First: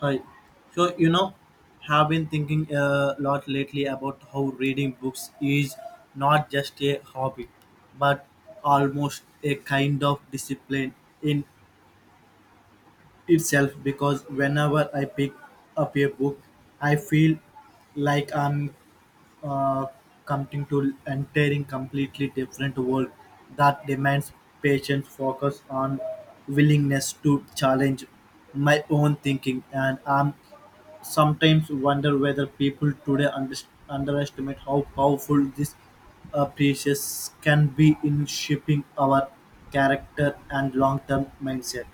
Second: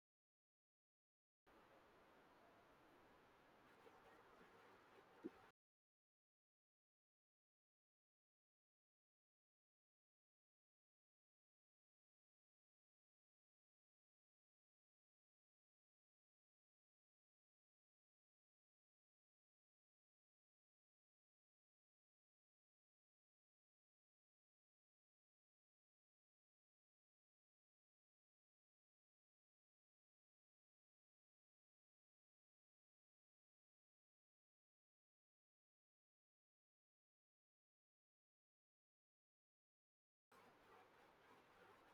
Hi. So, you know, have been thinking a lot lately about how reading books is not just a hobby, but almost a kind of discipline in itself because whenever I pick up a book, I feel like I'm uh, coming to entering completely different world that demands patience, focus on willingness to challenge my own thinking and I'm sometimes wonder whether people today underestimate how powerful these precious can be in shaping our character and long-term mindset.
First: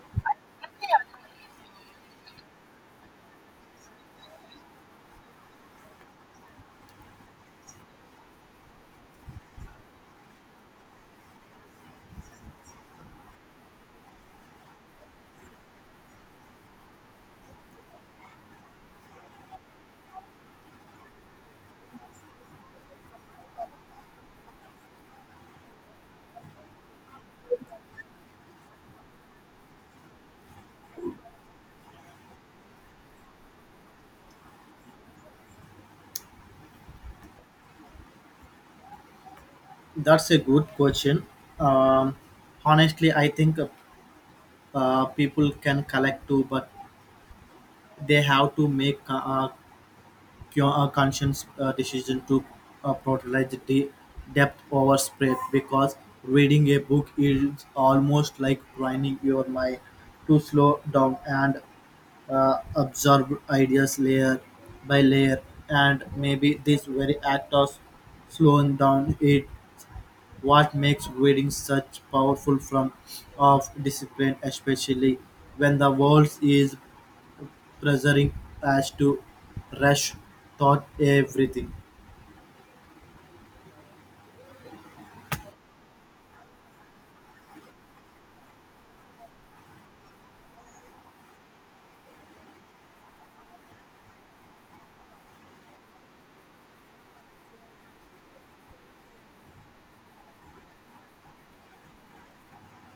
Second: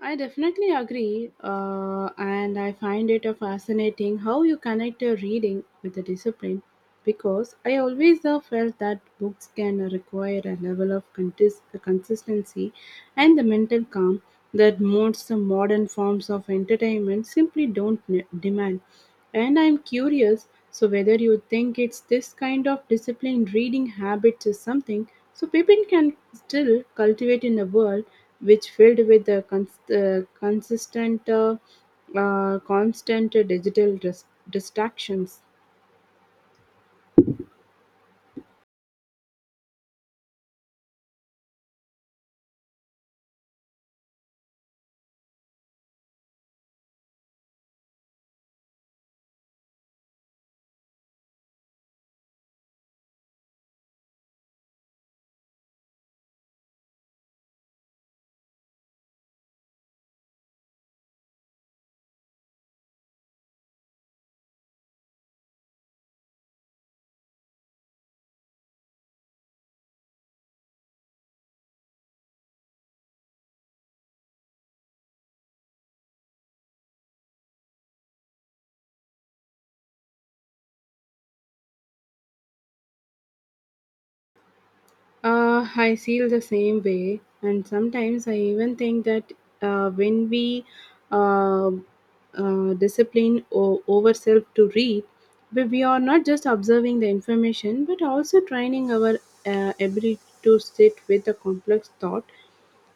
I definitely agree, and I find it a fascinating how you connect your reading with the discipline because I always have felt that books can require a level of consistency and the mental calm that most modern forms of entertainment simply don't ne- demand. And I'm curious, so whether you think it's this kind of disciplined reading habits is something so people can still cultivate in the world which filled with a consistent constant digital distractions. That's a good question. Um, Honestly, I think people can collect too, but they have to make a conscious decision to prioritize the depth over spread because reading a book is almost like training your mind to slow down and absorb ideas layer by layer. And maybe this very act of slowing down it what makes reading such powerful form of discipline, especially when the world is pressuring us to rush thought everything. I feel the same way and sometimes I even think that when we uh, discipline ourselves to read, we are not just observing the information but also training our ability to sit with a complex thought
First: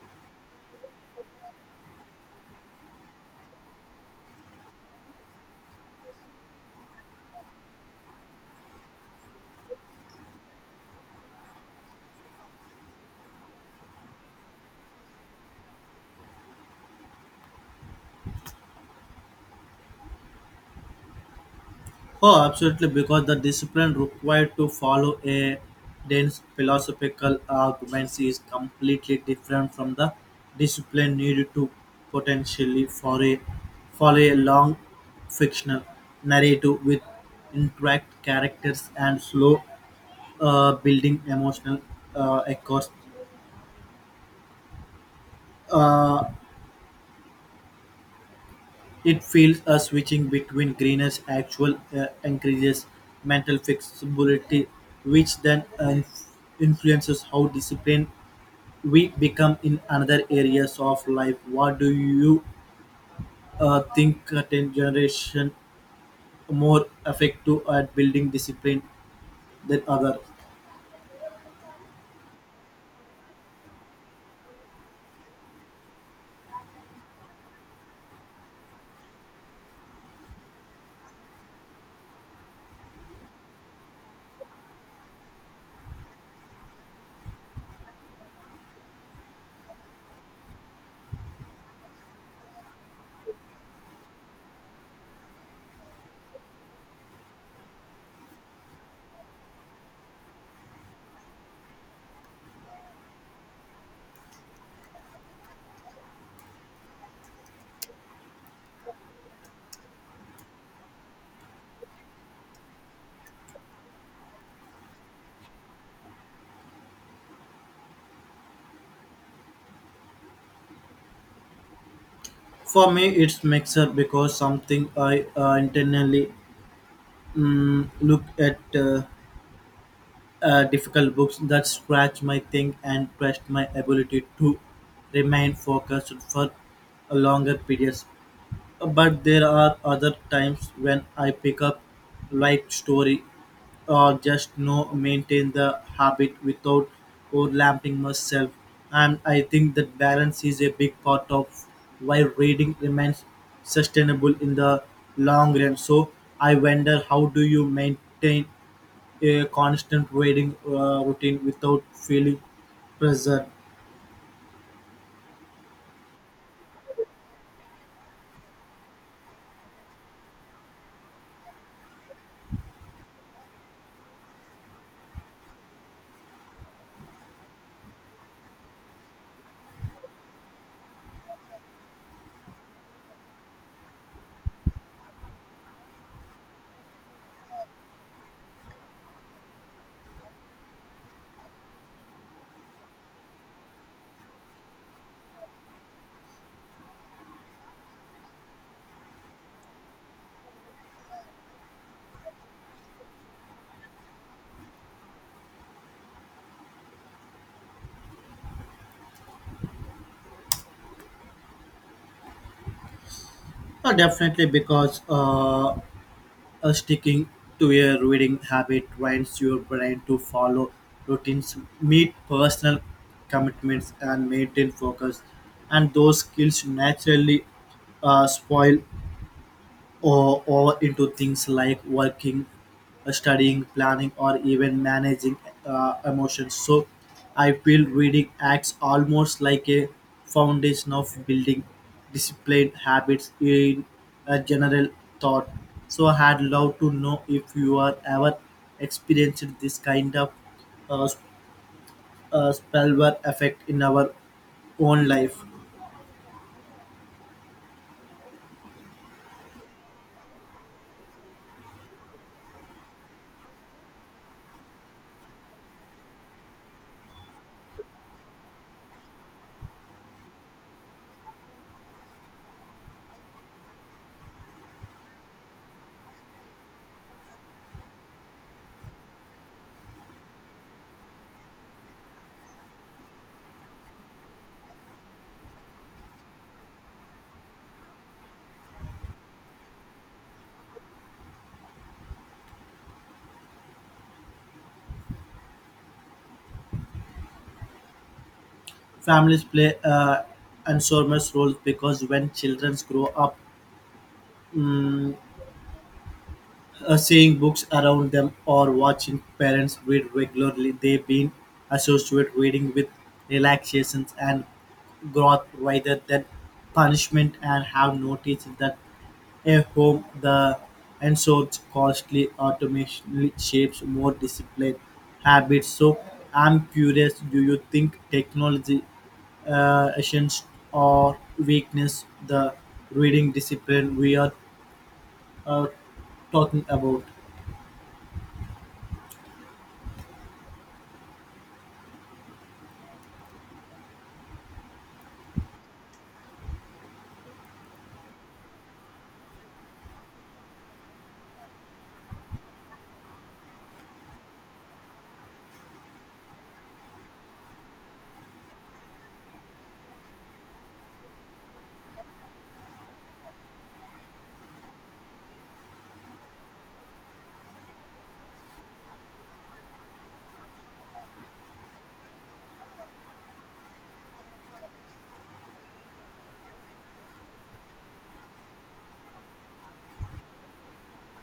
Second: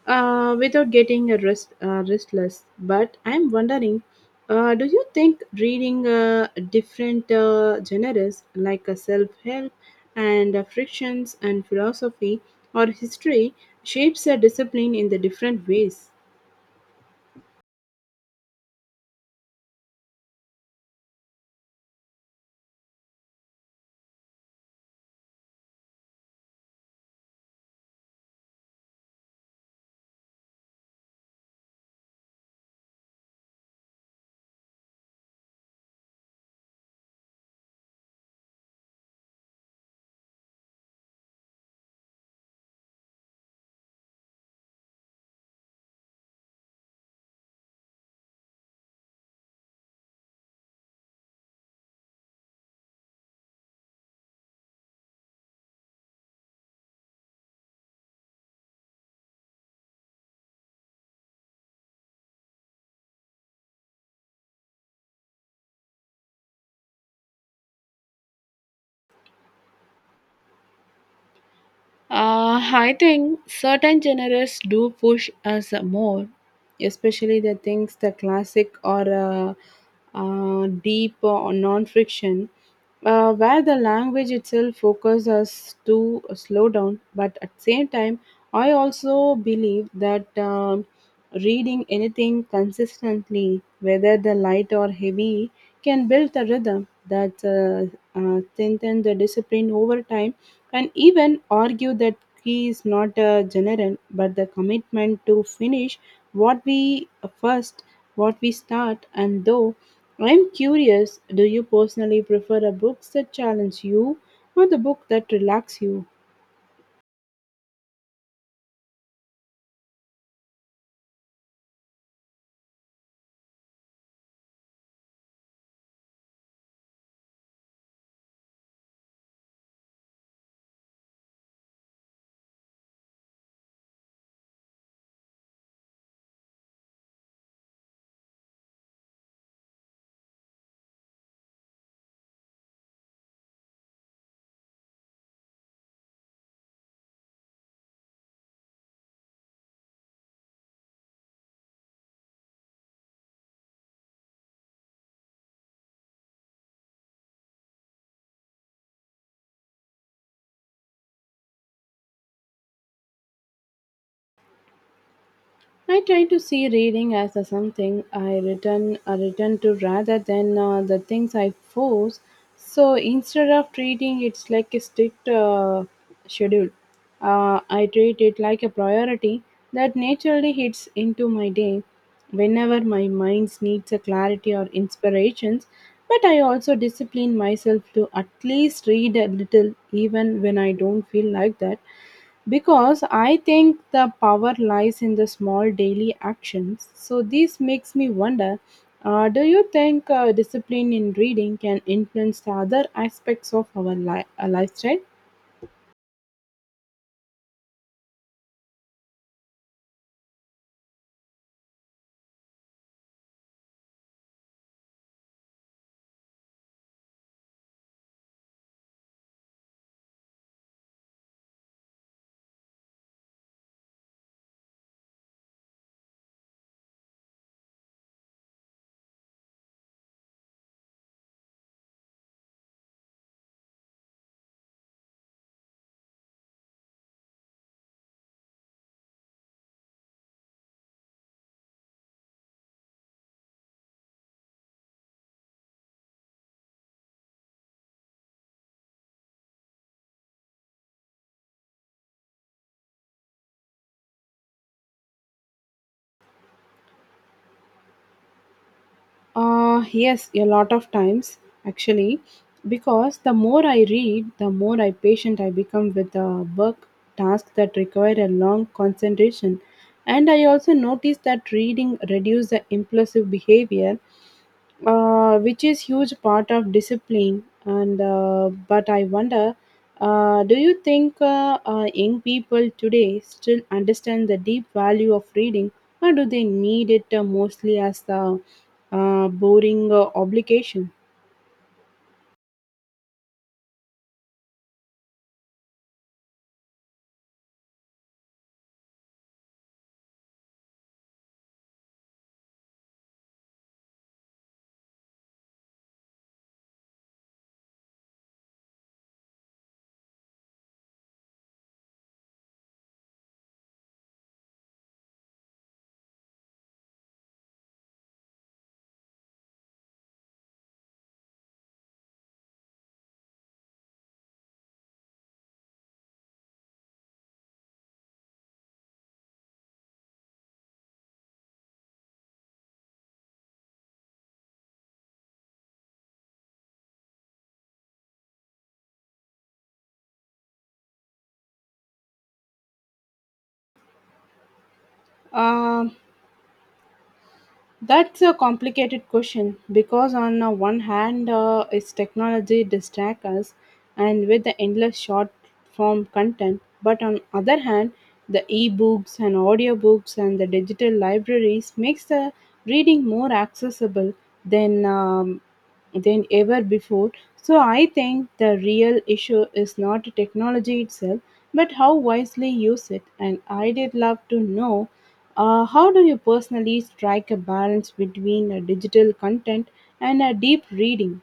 without getting a restless. But I'm wondering, do you think reading different genres like self-help and frictions and philosophy or history shapes a discipline in the different ways? Oh, absolutely, because the discipline required to follow a dense philosophical arguments is completely different from the discipline needed to potentially for a follow a long fictional narrative with interact characters and slow building emotional echoes. Uh, It feels a switching between Greener's actual increases mental flexibility, which then influences how disciplined we become in another areas of life. What do you think a Ten generation more effective at building discipline than other? I think certain genres do push us more, especially the things the classic or deep or non-fiction, where the language itself focuses us to slow down. But at the same time, I also believe that reading anything consistently, whether the light or heavy, can build a rhythm that strengthens the discipline over time and even argue that he is not a general but the commitment to finish what we first what we start. And though, I'm curious, do you personally prefer a books that challenge you or the book that relax you? For me, it's mixer because something I internally look at. Difficult books that scratch my thing and test my ability to remain focused for a longer periods. But there are other times when I pick up light story or just no maintain the habit without overlapping myself. And I think that balance is a big part of why reading remains sustainable in the long run. So I wonder how do you maintain a constant reading routine without feeling pressure. I try to see reading as a something I return to rather than the things I force. So instead of treating it's like a strict schedule, I treat it like a priority that naturally hits into my day whenever my mind needs a clarity or inspirations. But I also discipline myself to at least read a little even when I don't feel like that because I think the power lies in the small daily actions. So this makes me wonder, do you think discipline in reading can influence the other aspects of our lifestyle? Definitely, because sticking to a reading habit trains your brain to follow routines, meet personal commitments, and maintain focus. And those skills naturally spoil or into things like working, studying, planning, or even managing emotions. So I feel reading acts almost like a foundation of building disciplined habits in a general thought. So I had loved to know if you are ever experienced this kind of uh, s- spillover effect in our own life. Yes, a lot of times actually, because the more I read, the more I patient I become with the work tasks that require a long concentration. And I also notice that reading reduce the impulsive behavior which is huge part of discipline. And But I wonder, do you think young people today still understand the deep value of reading, or do they need it mostly as the boring obligation? Families play enormous roles because when children grow up Mm, seeing books around them or watching parents read regularly, they been associate reading with relaxations and growth rather than punishment and have noticed that at home the ensured costly automation shapes more disciplined habits. So I'm curious, do you think technology essence or weakness the reading discipline we are uh, talking about? Uh, That's a complicated question because, on the one hand, its technology distracts us and with the endless short form content, but on other hand, the e-books and audiobooks and the digital libraries makes the reading more accessible than um, than ever before. So I think the real issue is not technology itself, but how wisely use it. And I did love to know, how do you personally strike a balance between a digital content and a deep reading?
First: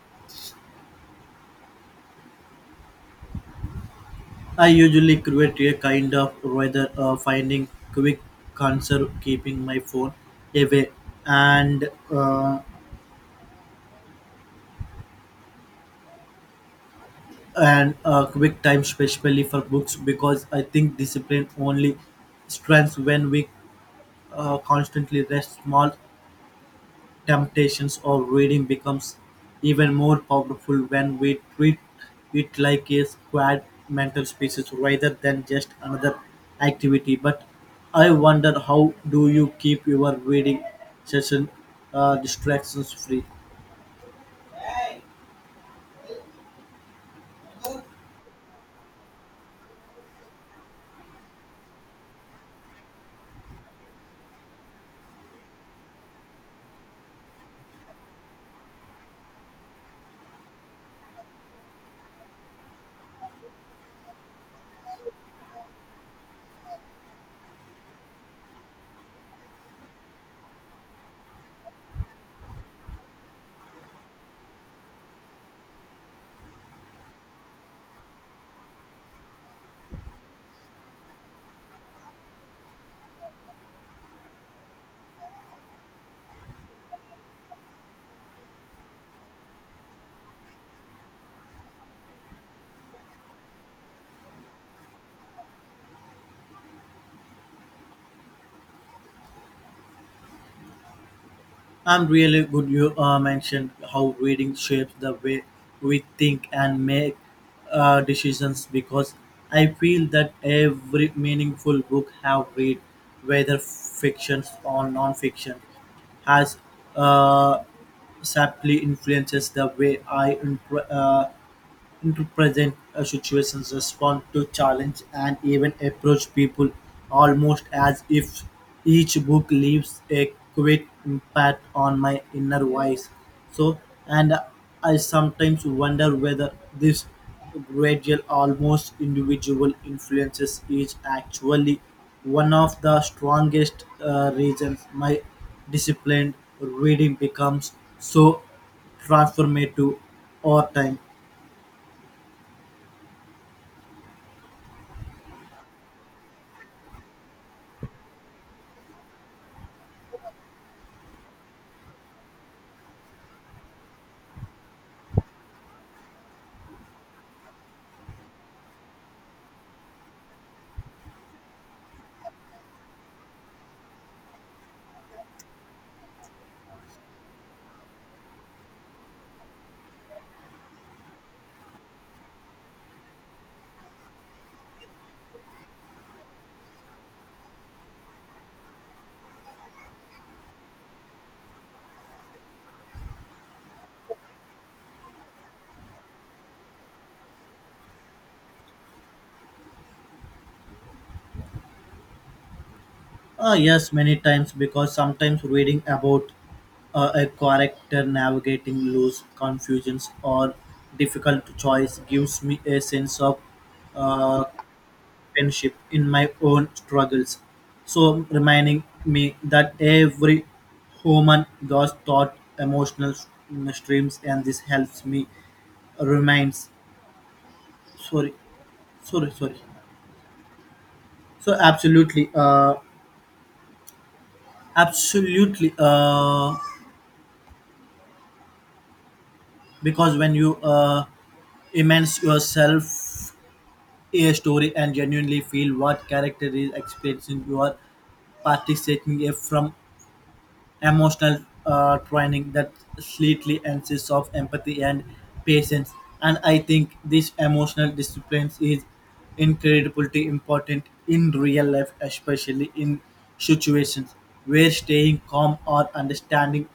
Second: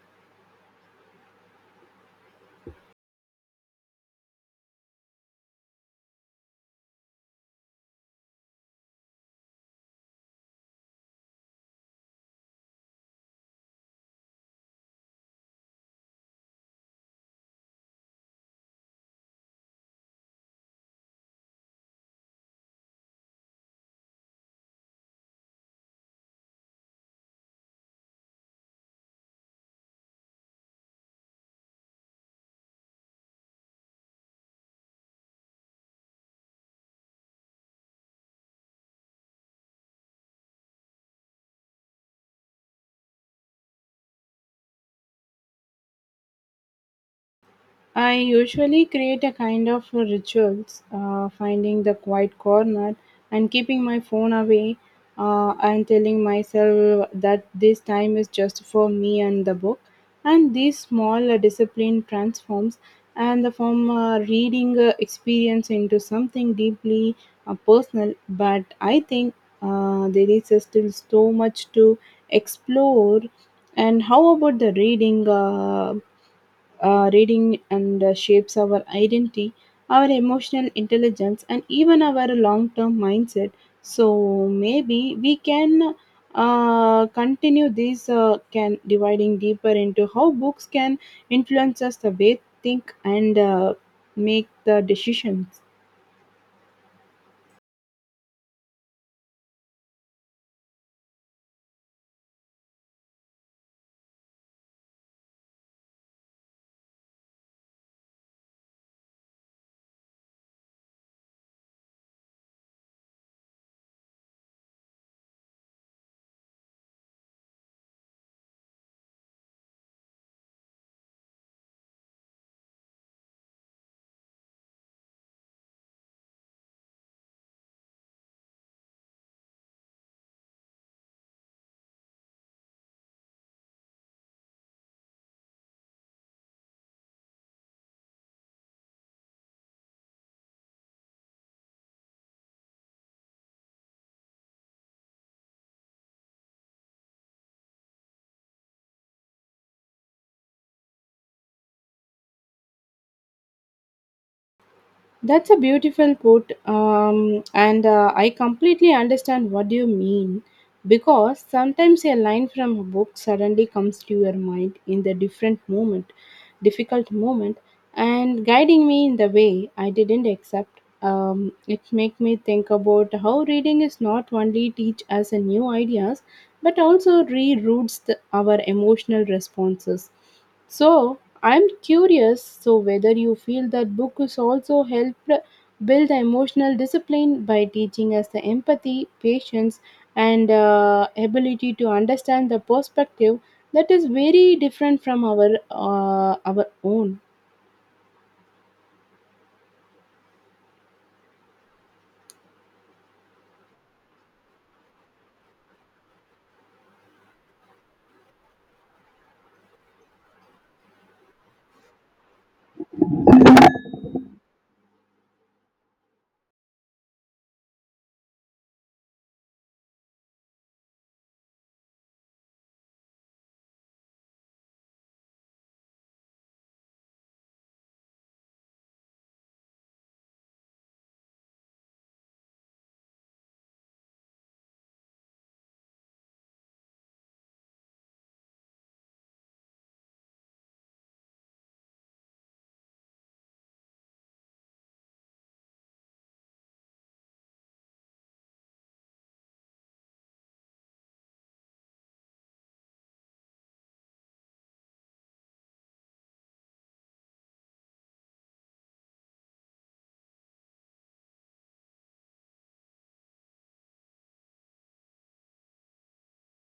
I usually create a kind of rather finding quick answer, keeping my phone away, and uh, and quick time, especially for books, because I think discipline only strengths when we constantly rest small temptations of reading becomes even more powerful when we treat it like a squad mental species rather than just another activity. But I wonder how do you keep your reading session distractions free? I usually create a kind of rituals, finding the quiet corner and keeping my phone away, and telling myself that this time is just for me and the book. And this small discipline transforms and the from reading experience into something deeply personal. But I think there is still so much to explore. And how about the reading? Reading and shapes our identity, our emotional intelligence, and even our long term mindset. So maybe we can continue this can dividing deeper into how books can influence us the way think and make the decisions. I'm really good. You mentioned how reading shapes the way we think and make decisions because I feel that every meaningful book have read, whether fiction or non-fiction, has uh, subtly influences the way I into present situations, respond to challenge, and even approach people almost as if each book leaves a quick impact on my inner voice. So, and I sometimes wonder whether this gradual, almost individual influences is actually one of the strongest reasons my disciplined reading becomes so transformative over time. That's a beautiful put, and I completely understand what you mean because sometimes a line from a book suddenly comes to your mind in the different moment, difficult moment, and guiding me in the way I didn't accept. It make me think about how reading is not only teach us a new ideas, but also reroutes our emotional responses. So I'm curious so whether you feel that book has also helped build emotional discipline by teaching us the empathy, patience, and ability to understand the perspective that is very different from our own. Yes, many times because sometimes reading about a character navigating loose confusions or difficult choice gives me a sense of uh, kinship in my own struggles. So reminding me that every human goes thought emotional streams and this helps me reminds sorry sorry sorry so absolutely absolutely because when you immerse yourself in a story and genuinely feel what character is experiencing. You are participating from emotional training that slightly insists of empathy and patience. And I think this emotional discipline is incredibly important in real life, especially in situations where staying calm or understanding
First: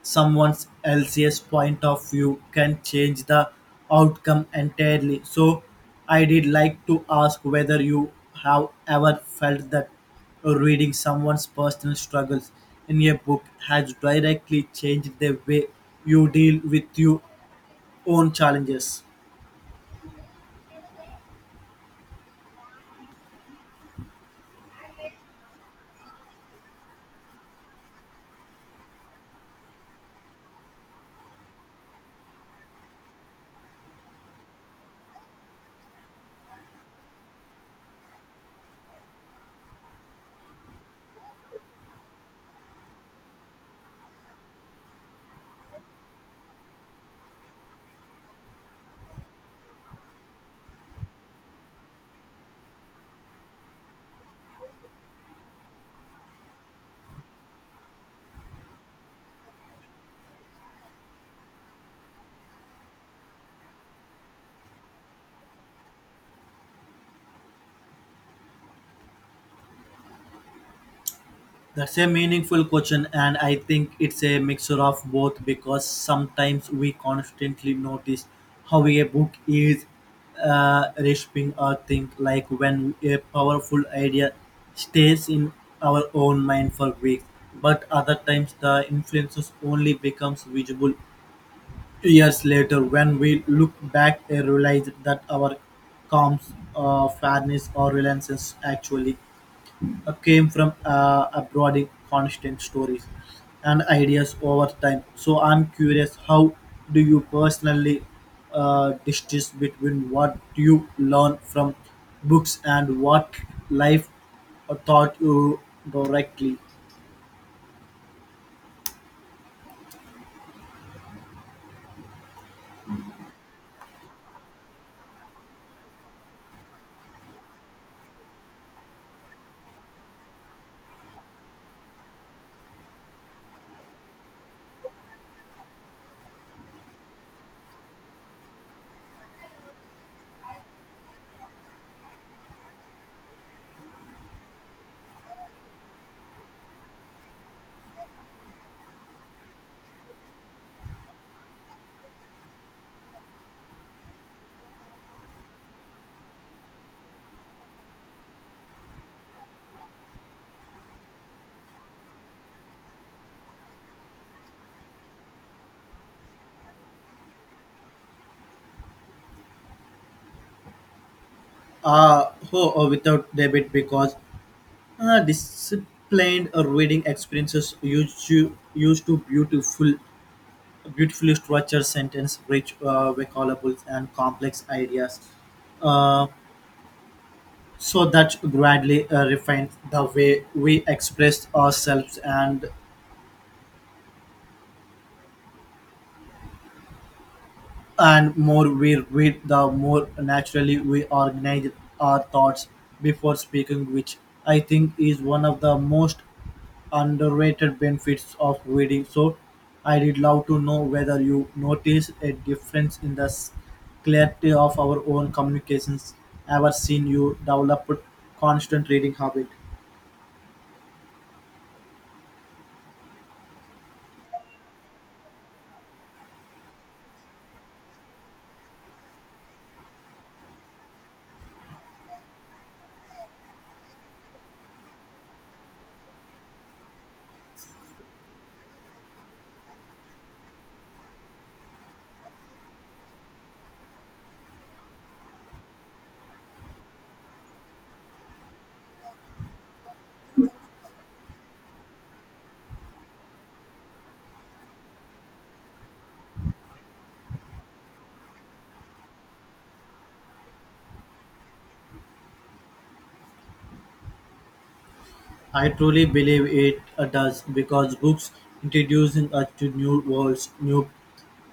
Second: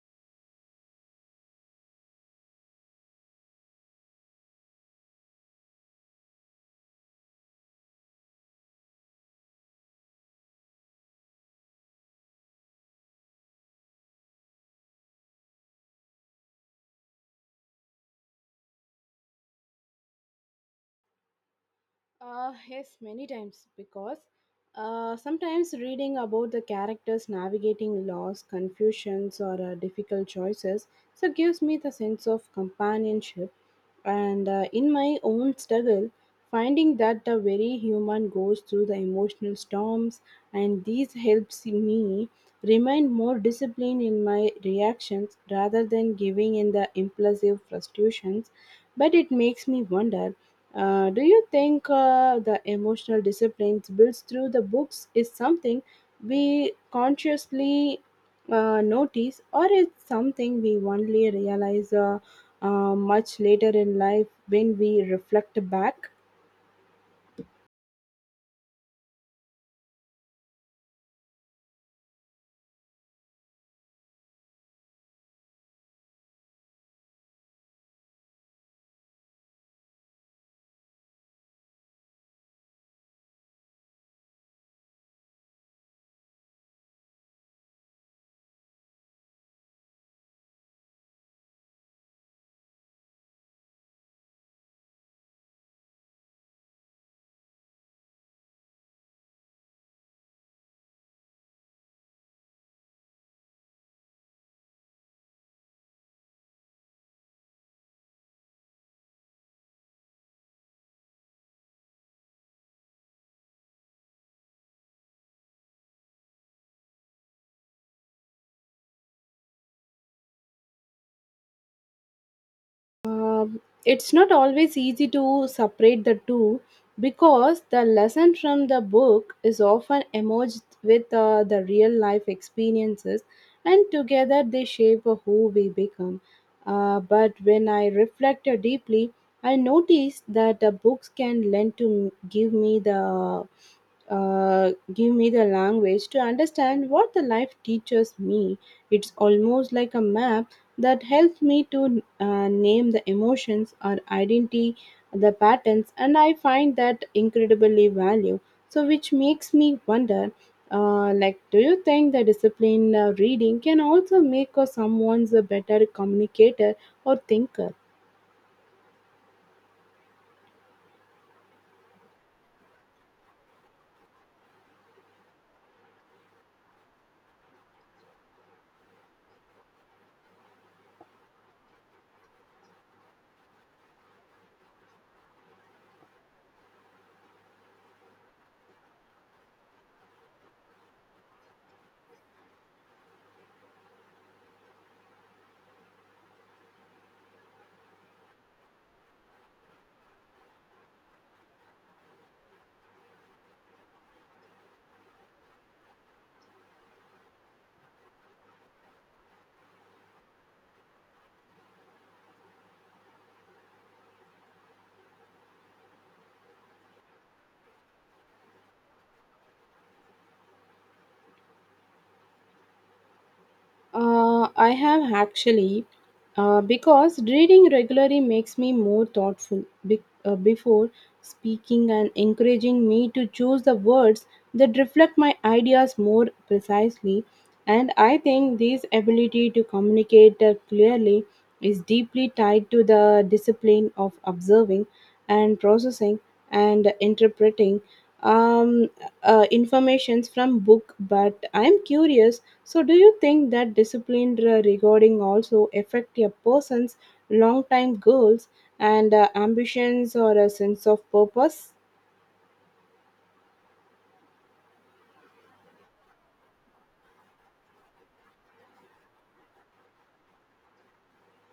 someone else's point of view can change the outcome entirely. So I did like to ask whether you have ever felt that reading someone's personal struggles in a book has directly changed the way you deal with your own challenges. Yes, many times because sometimes reading about the characters navigating loss, confusions, or difficult choices so gives me the sense of companionship. And in my own struggle, finding that the very human goes through the emotional storms, and these helps me remain more disciplined in my reactions rather than giving in the impulsive frustrations. But it makes me wonder, do you think the emotional disciplines built through the books is something we consciously notice, or it's something we only realize much later in life when we reflect back? That's a meaningful question, and I think it's a mixture of both because sometimes we constantly notice how a book is reshaping our think, like when a powerful idea stays in our own mind for weeks, but other times the influences only becomes visible years later when we look back and realize that our fairness, or reliance actually came from abroading constant stories and ideas over time. So I'm curious, how do you personally distinguish between what you learn from books and what life taught you directly? It's not always easy to separate the two because the lesson from the book is often emerged with the real life experiences and together they shape who we become. But when I reflect deeply, I notice that the books can lend to give me the language to understand what the life teaches me. It's almost like a map that helps me to name the emotions or identity the patterns, and I find that incredibly value, so which makes me wonder, do you think the discipline reading can also make someone's a better communicator or thinker? Uh, oh, Without debit because disciplined reading experiences used to beautiful beautifully structured sentence, rich recallable and complex ideas, uh, so that gradually refines the way we express ourselves and more we read, the more naturally we organize our thoughts before speaking, which I think is one of the most underrated benefits of reading. So, I did love to know whether you notice a difference in the clarity of our own communications. Ever seen you develop a constant reading habit? I have actually, because reading regularly makes me more thoughtful before speaking and encouraging me to choose the words that reflect my ideas more precisely. And I think this ability to communicate clearly is deeply tied to the discipline of observing and processing and interpreting um, informations from book. But I'm curious, so do you think that disciplined regarding also affect a person's long-time goals and ambitions or a sense of purpose? I truly believe it does because books introducing us to new worlds, new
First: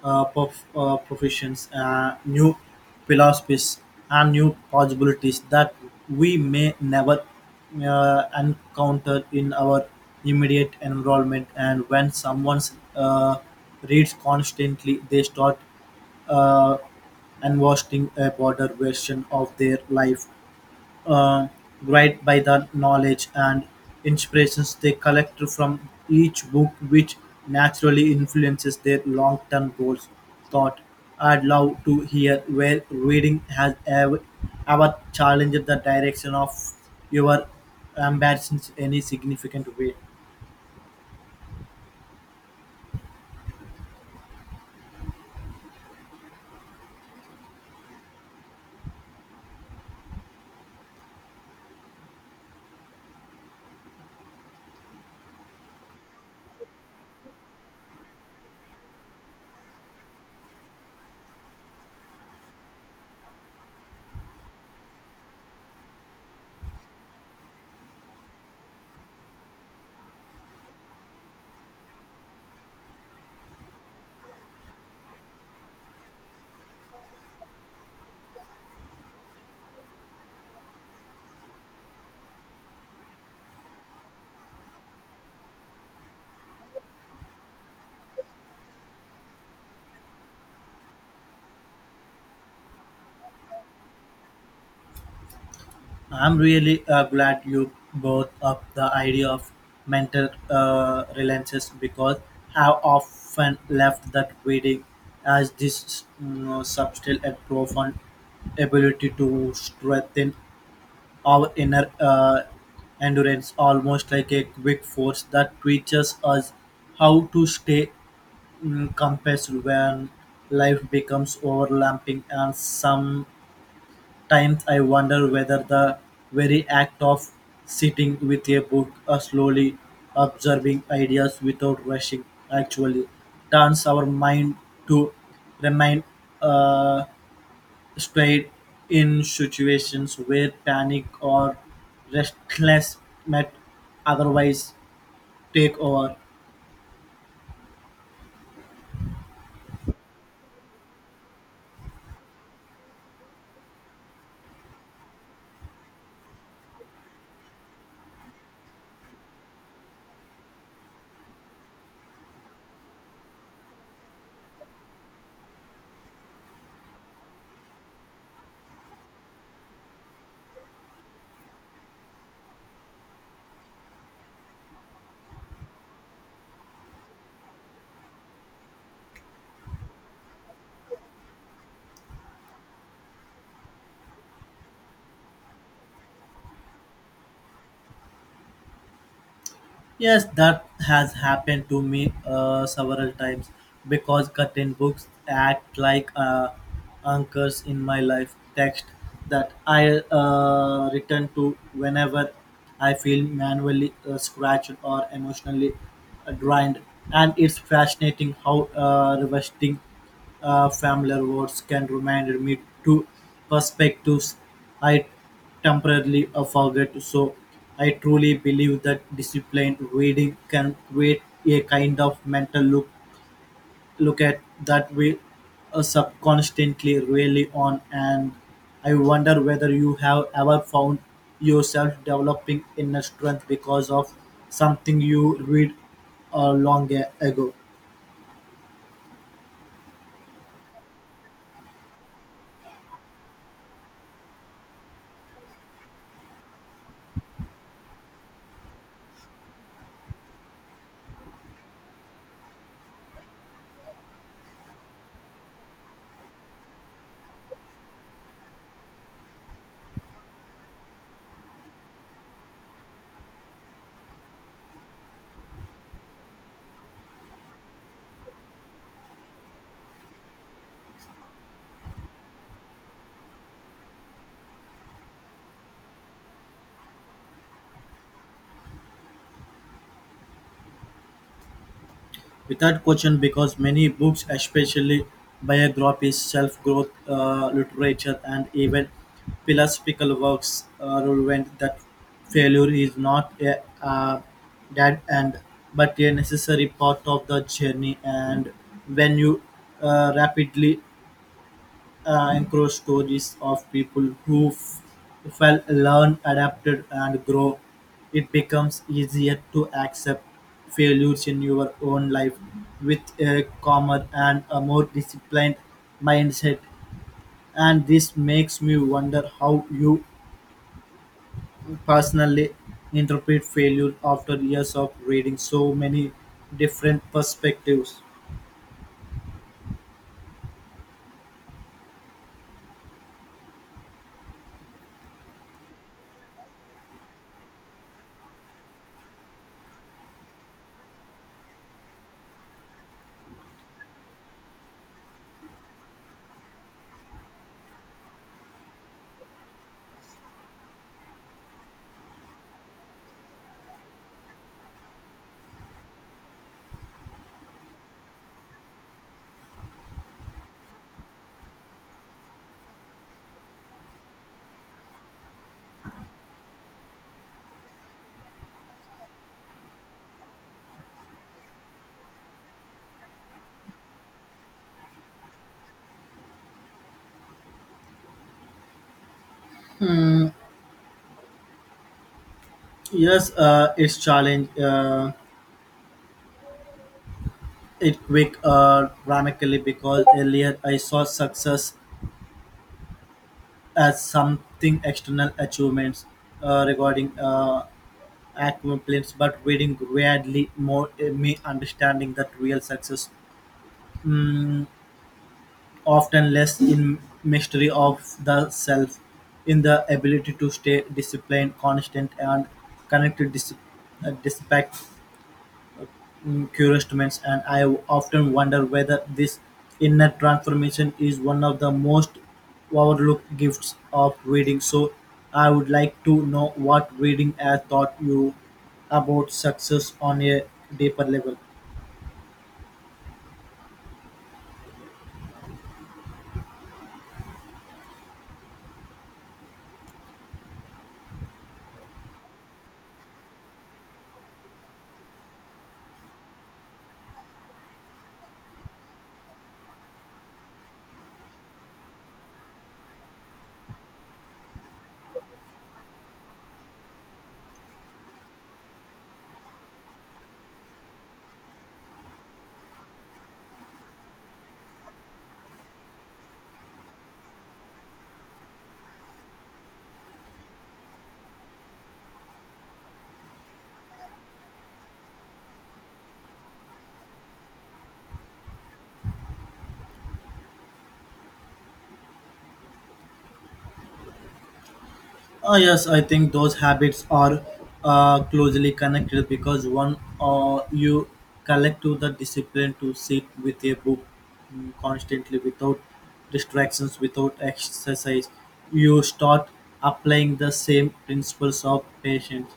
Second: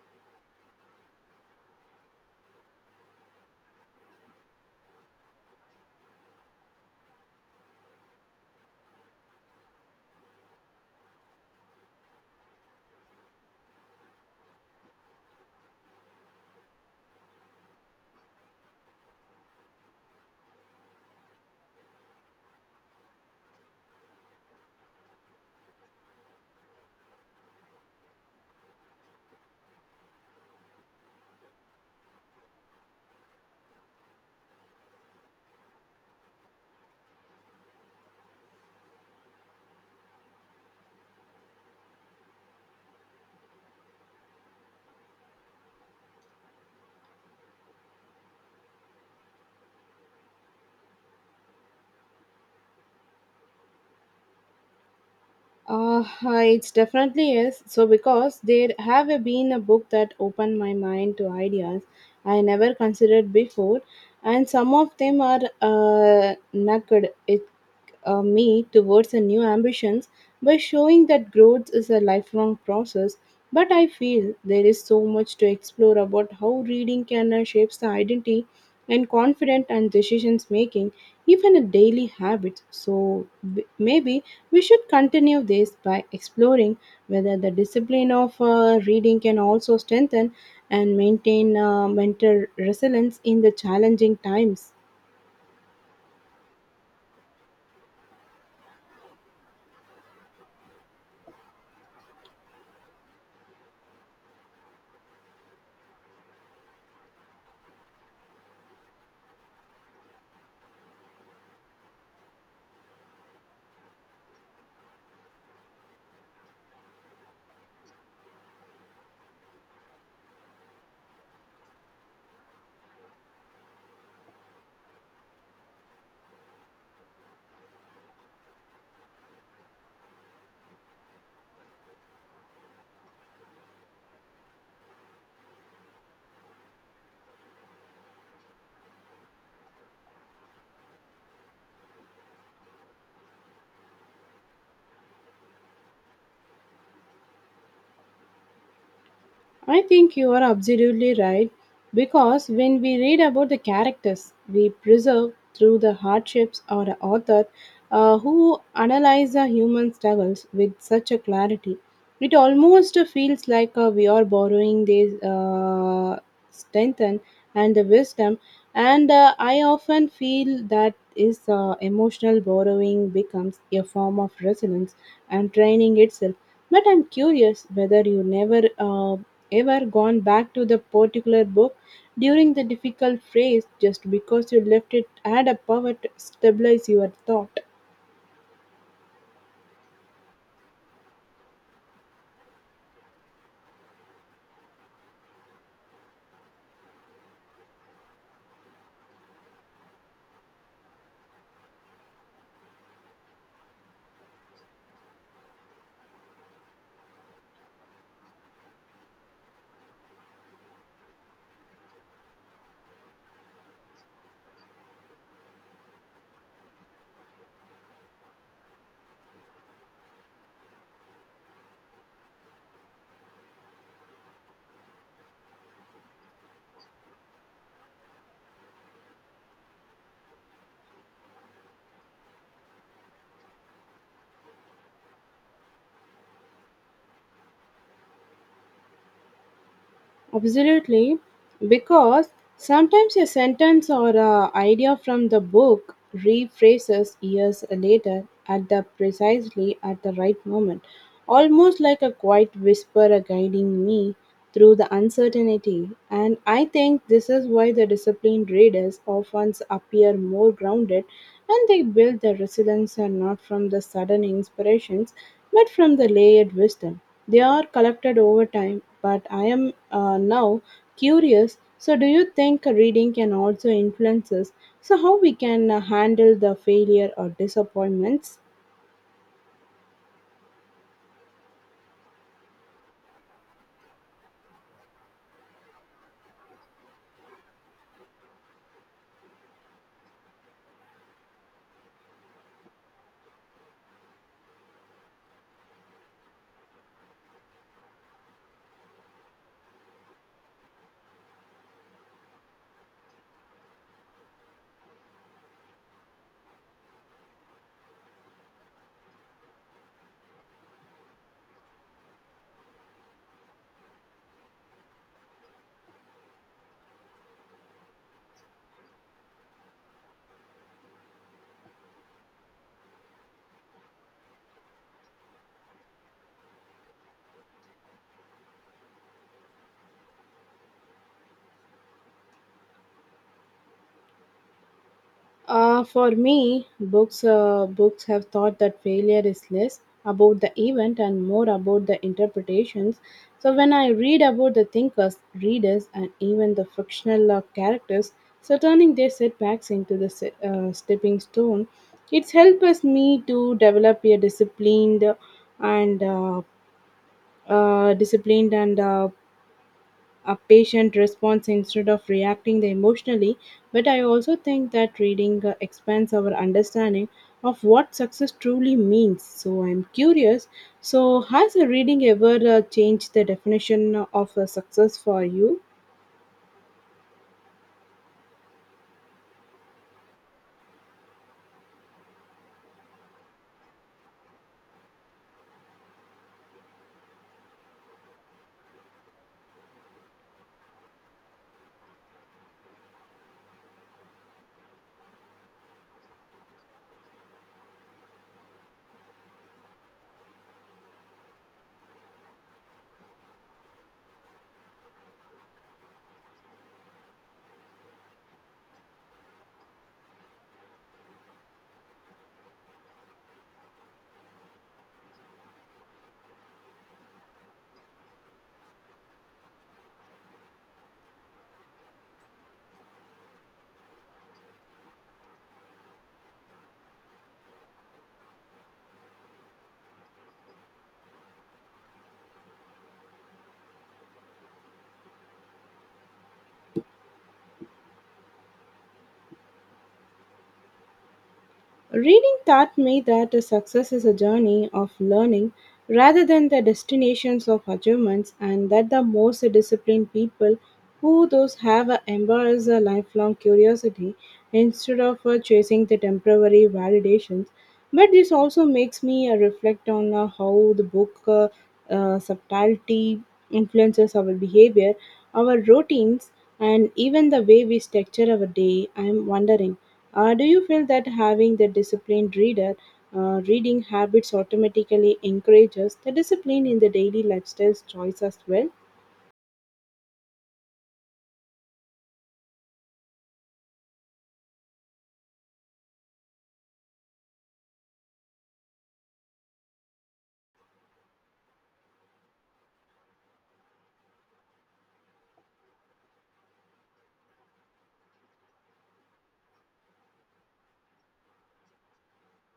uh, prof- uh, professions, new philosophies, and new possibilities that we may never encounter in our immediate environment. And when someone uh, reads constantly, they start uh, investing a broader version of their life uh, guided by the knowledge and inspirations they collect from each book, which naturally influences their long term goals. Thought I'd love to hear where reading has ever challenged the direction of your ambitions in any significant way. It definitely is. So, because there have been a book that opened my mind to ideas I never considered before, and some of them are naked. It me towards a new ambitions by showing that growth is a lifelong process. But I feel there is so much to explore about how reading can shapes the identity and confident and decisions making even a daily habit. So, maybe we should continue this by exploring whether the discipline of reading can also strengthen and maintain mental resilience in the challenging times. I'm really glad you brought up the idea of mental relances because I've often left that reading as this you know, subtle and profound ability to strengthen our inner endurance, almost like a quick force that teaches us how to stay compassed when life becomes overlapping and some times I wonder whether the very act of sitting with a book or slowly observing ideas without rushing actually turns our mind to remain uh, straight in situations where panic or restlessness might otherwise take over. I think you are absolutely right because when we read about the characters we preserve through the hardships or the author who analyze the human struggles with such a clarity, it almost feels like we are borrowing their strength and the wisdom. And I often feel that is emotional borrowing becomes a form of resilience and training itself. But I'm curious whether you never ever gone back to the particular book during the difficult phase just because you left it had a power to stabilize your thought. Yes, that has happened to me several times because certain books act like anchors in my life text that I return to whenever I feel manually scratched or emotionally drained. And it's fascinating how revisiting familiar words can remind me to perspectives I temporarily forget, so I truly believe that disciplined reading can create a kind of mental look at that we subconsciously rely on and I wonder whether you have ever found yourself developing inner strength because of something you read long ago. Absolutely, because sometimes a sentence or a idea from the book rephrases years later at the precisely at the right moment, almost like a quiet whisper a guiding me through the uncertainty. And I think this is why the disciplined readers often appear more grounded and they build their resilience and not from the sudden inspirations but from the layered wisdom. They are collected over time, but I am now curious. So, do you think reading can also influence us? So, how we can handle the failure or disappointments? Without question, because many books, especially biographies, self growth literature, and even philosophical works, relevant that failure is not a dead end but a necessary part of the journey. And when you rapidly includes stories of people who fell, learn, adapted, and grow. It becomes easier to accept failures in your own life with a calmer and a more disciplined mindset. And this makes me wonder how you personally interpret failure after years of reading so many different perspectives. For me, books have taught that failure is less about the event and more about the interpretations. So when I read about the thinkers, readers, and even the fictional characters, so turning their setbacks into the stepping stone, it's helped me to develop a disciplined and disciplined and a patient response instead of reacting emotionally. But I also think that reading expands our understanding of what success truly means. So I'm curious. So has a reading ever changed the definition of success for you? Yes, it's challenge. It quick dramatically because earlier I saw success as something external achievements regarding accomplishments, but reading gradually more me understanding that real success mm, often less in mystery of the self, in the ability to stay disciplined, constant, and connected despite encouragements, and I often wonder whether this inner transformation is one of the most overlooked gifts of reading. So, I would like to know what reading has taught you about success on a deeper level. Reading taught me that success is a journey of learning rather than the destinations of achievements, and that the most disciplined people who those have embrace a lifelong curiosity instead of chasing the temporary validations. But this also makes me reflect on how the book subtlety influences our behavior, our routines, and even the way we structure our day. I'm wondering, do you feel that having the disciplined reader reading habits automatically encourages the discipline in the daily lifestyle choice as well? Yes, I think those habits are closely connected because one you collect to the discipline to sit with a book constantly without distractions, without exercise. You start applying the same principles of patience,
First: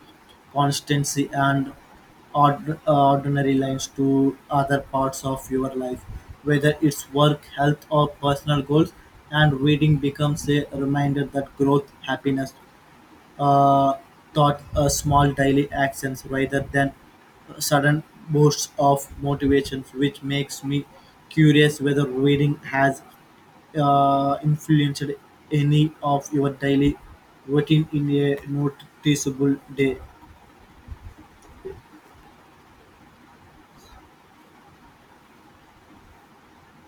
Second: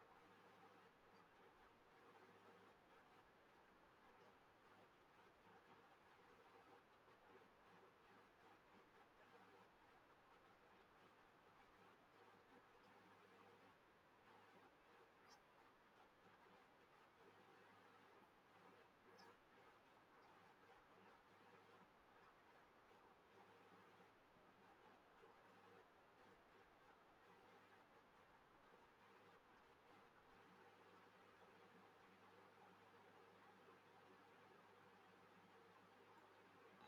constancy, and ordinary lines to other parts of your life, whether it's work, health, or personal goals. And reading becomes a reminder that growth, happiness, uh, thought small daily actions rather than sudden bursts of motivation, which makes me curious whether reading has influenced any of your daily routine in a noticeable day.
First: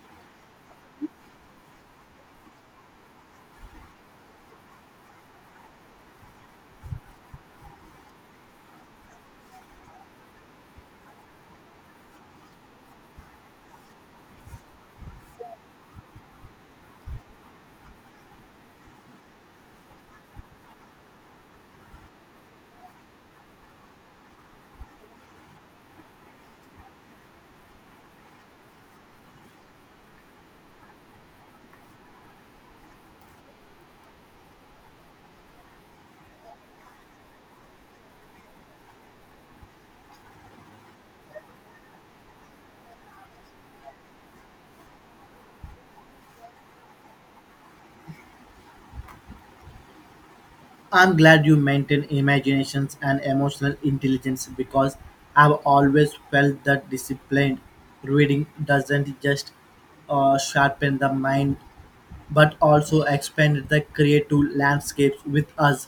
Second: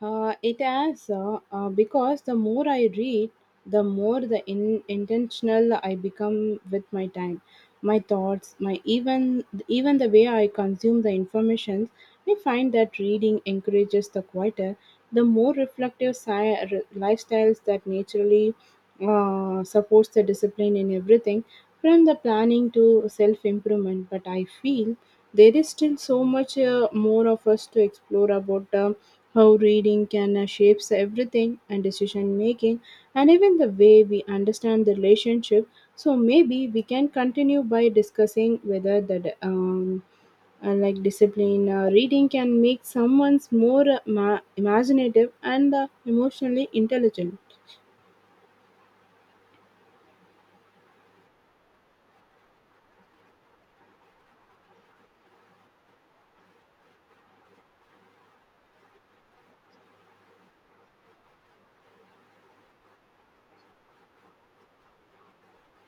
It has, because the more I read, the more intentional I become with my time, my thoughts, my even the way I consume the information. I find that reading encourages the quieter, the more lifestyles that naturally supports the discipline in everything, from the planning to self improvement. But I feel there is still so much more of us to explore about. How reading can shapes everything and decision making and even the way we understand the relationship, so maybe we can continue by discussing whether that like discipline reading can make someone's more imaginative and emotionally intelligent. I'm glad you maintain imaginations and emotional intelligence because I've always felt that disciplined reading doesn't just sharpen the mind but also expanded the creative landscapes with us,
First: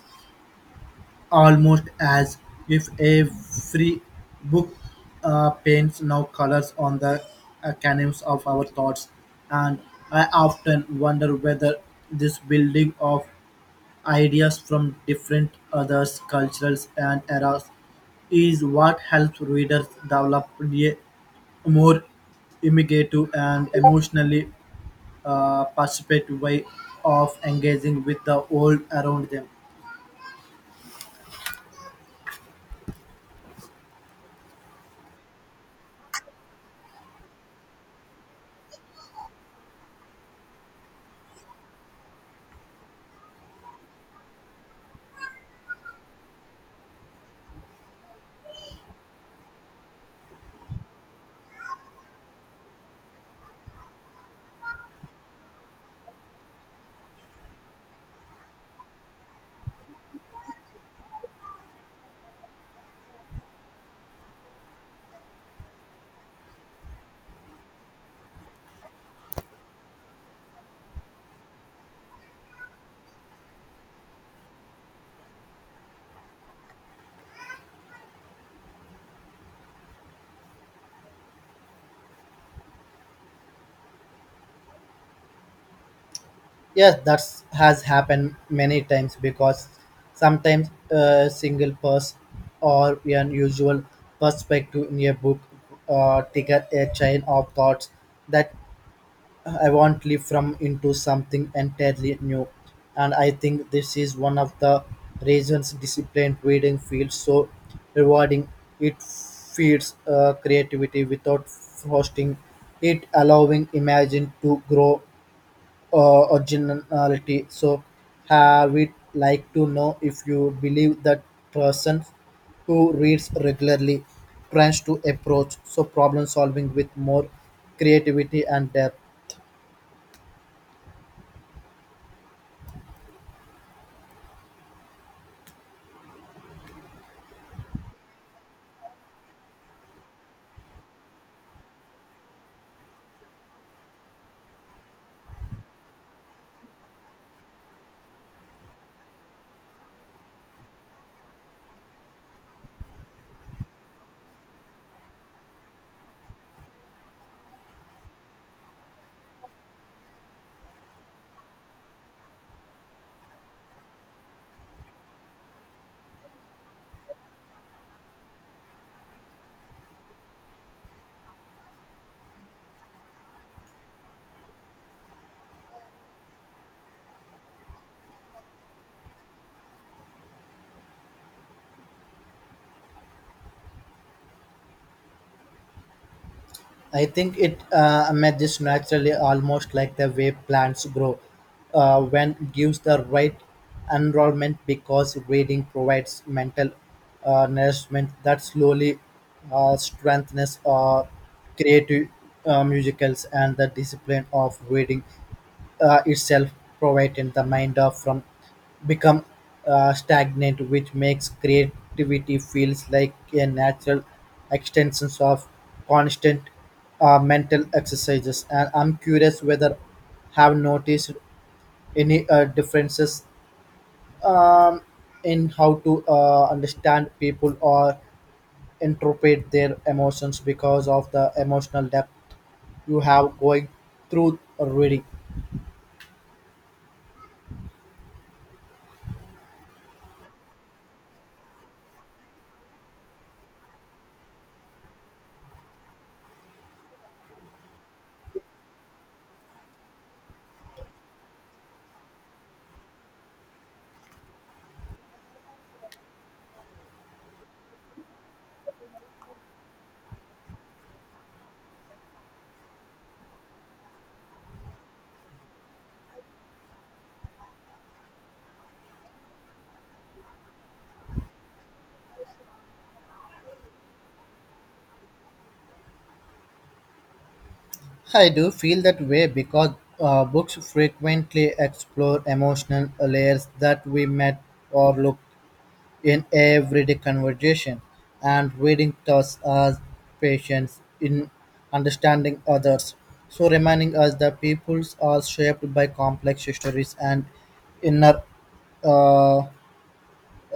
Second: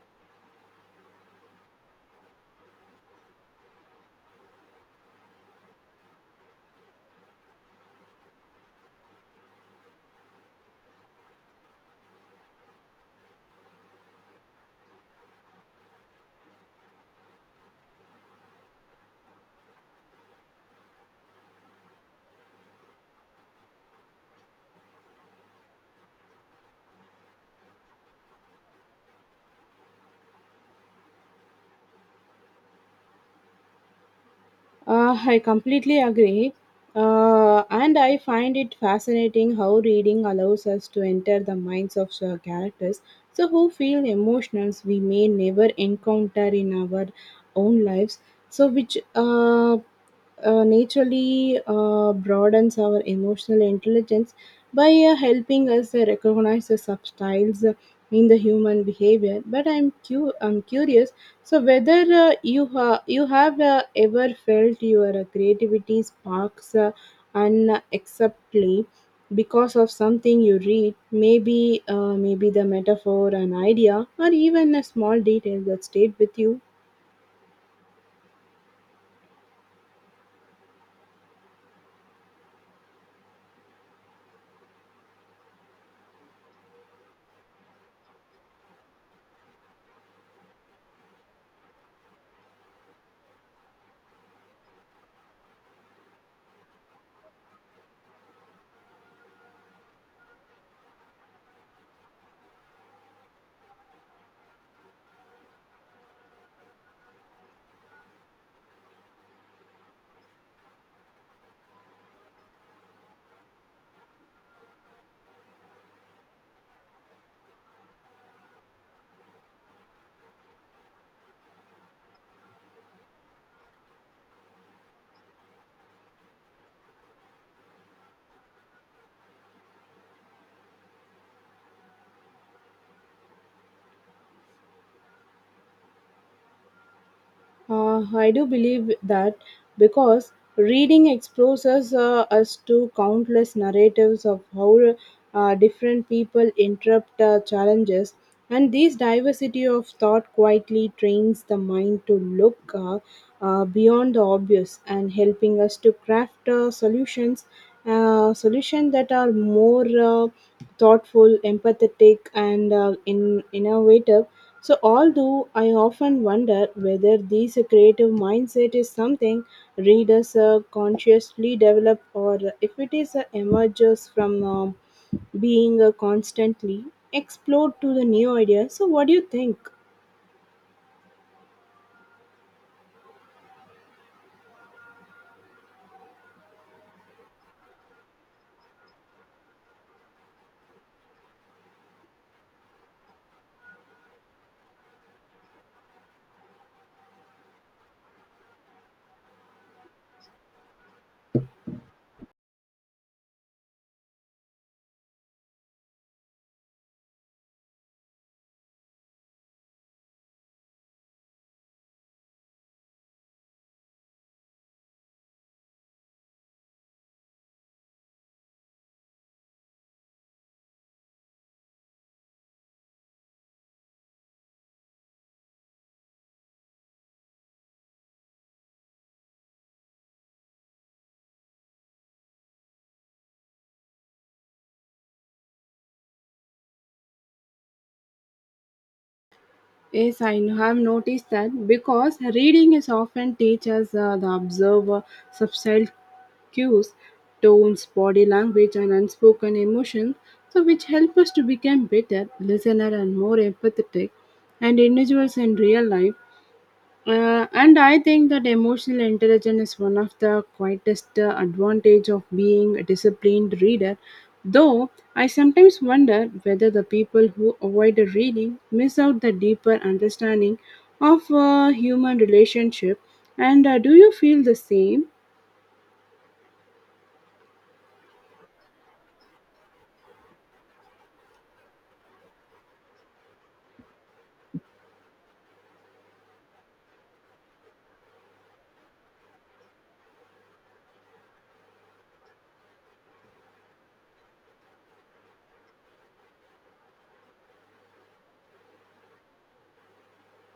almost as if every book paints now colors on the canvas of our thoughts. And I often wonder whether this building of ideas from different others, cultures, and eras is what helps readers develop a more imaginative and emotionally participative way of engaging with the world around them. I completely agree. And I find it fascinating how reading allows us to enter the minds of characters so who feel emotions we may never encounter in our own lives, so which naturally broadens our emotional intelligence by helping us recognize the subtitles in the human behavior. But I'm curious. So whether you have ever felt your creativity sparks unacceptably because of something you read, maybe maybe the metaphor, an idea, or even a small detail that stayed with you. Yes, that has happened many times because sometimes a single person or an usual perspective in a book trigger a chain of thoughts that I want leap from into something entirely new. And I think this is one of the reasons disciplined reading feels so rewarding. It feeds creativity without frosting it, allowing imagine to grow originality. So, have we'd like to know if you believe that person who reads regularly tries to approach so problem solving with more creativity and depth. I do believe that because reading exposes us to countless narratives of how different people interrupt challenges, and this diversity of thought quietly trains the mind to look beyond the obvious and helping us to craft solutions that are more thoughtful, empathetic, and innovative. So, although I often wonder whether this creative mindset is something readers consciously develop or if it is emerges from being constantly explored to the new ideas. So, what do you think? I think it emerges naturally, almost like the way plants grow, when it gives the right enrollment because breeding provides mental nourishment that slowly strengthens our creative musicals, and the discipline of reading itself prevented the mind of from become stagnant, which makes creativity feels like a natural extension of constant mental exercises. And I'm curious whether have noticed any differences, um, in how to understand people or interpret their emotions because of the emotional depth you have going through reading. Yes, I have noticed that because reading is often teaches the observer subtle cues, tones, body language, and unspoken emotions, so which help us to become better listener and more empathetic and individuals in real life. And I think that emotional intelligence is one of the quietest advantage of being a disciplined reader. Though I sometimes wonder whether the people who avoid the reading miss out the deeper understanding of human relationship. And do you feel the same? I do feel that way because books frequently explore emotional layers that we met or look in everyday conversation, and reading thus us patience in understanding others. So, reminding us that peoples are shaped by complex histories and inner uh,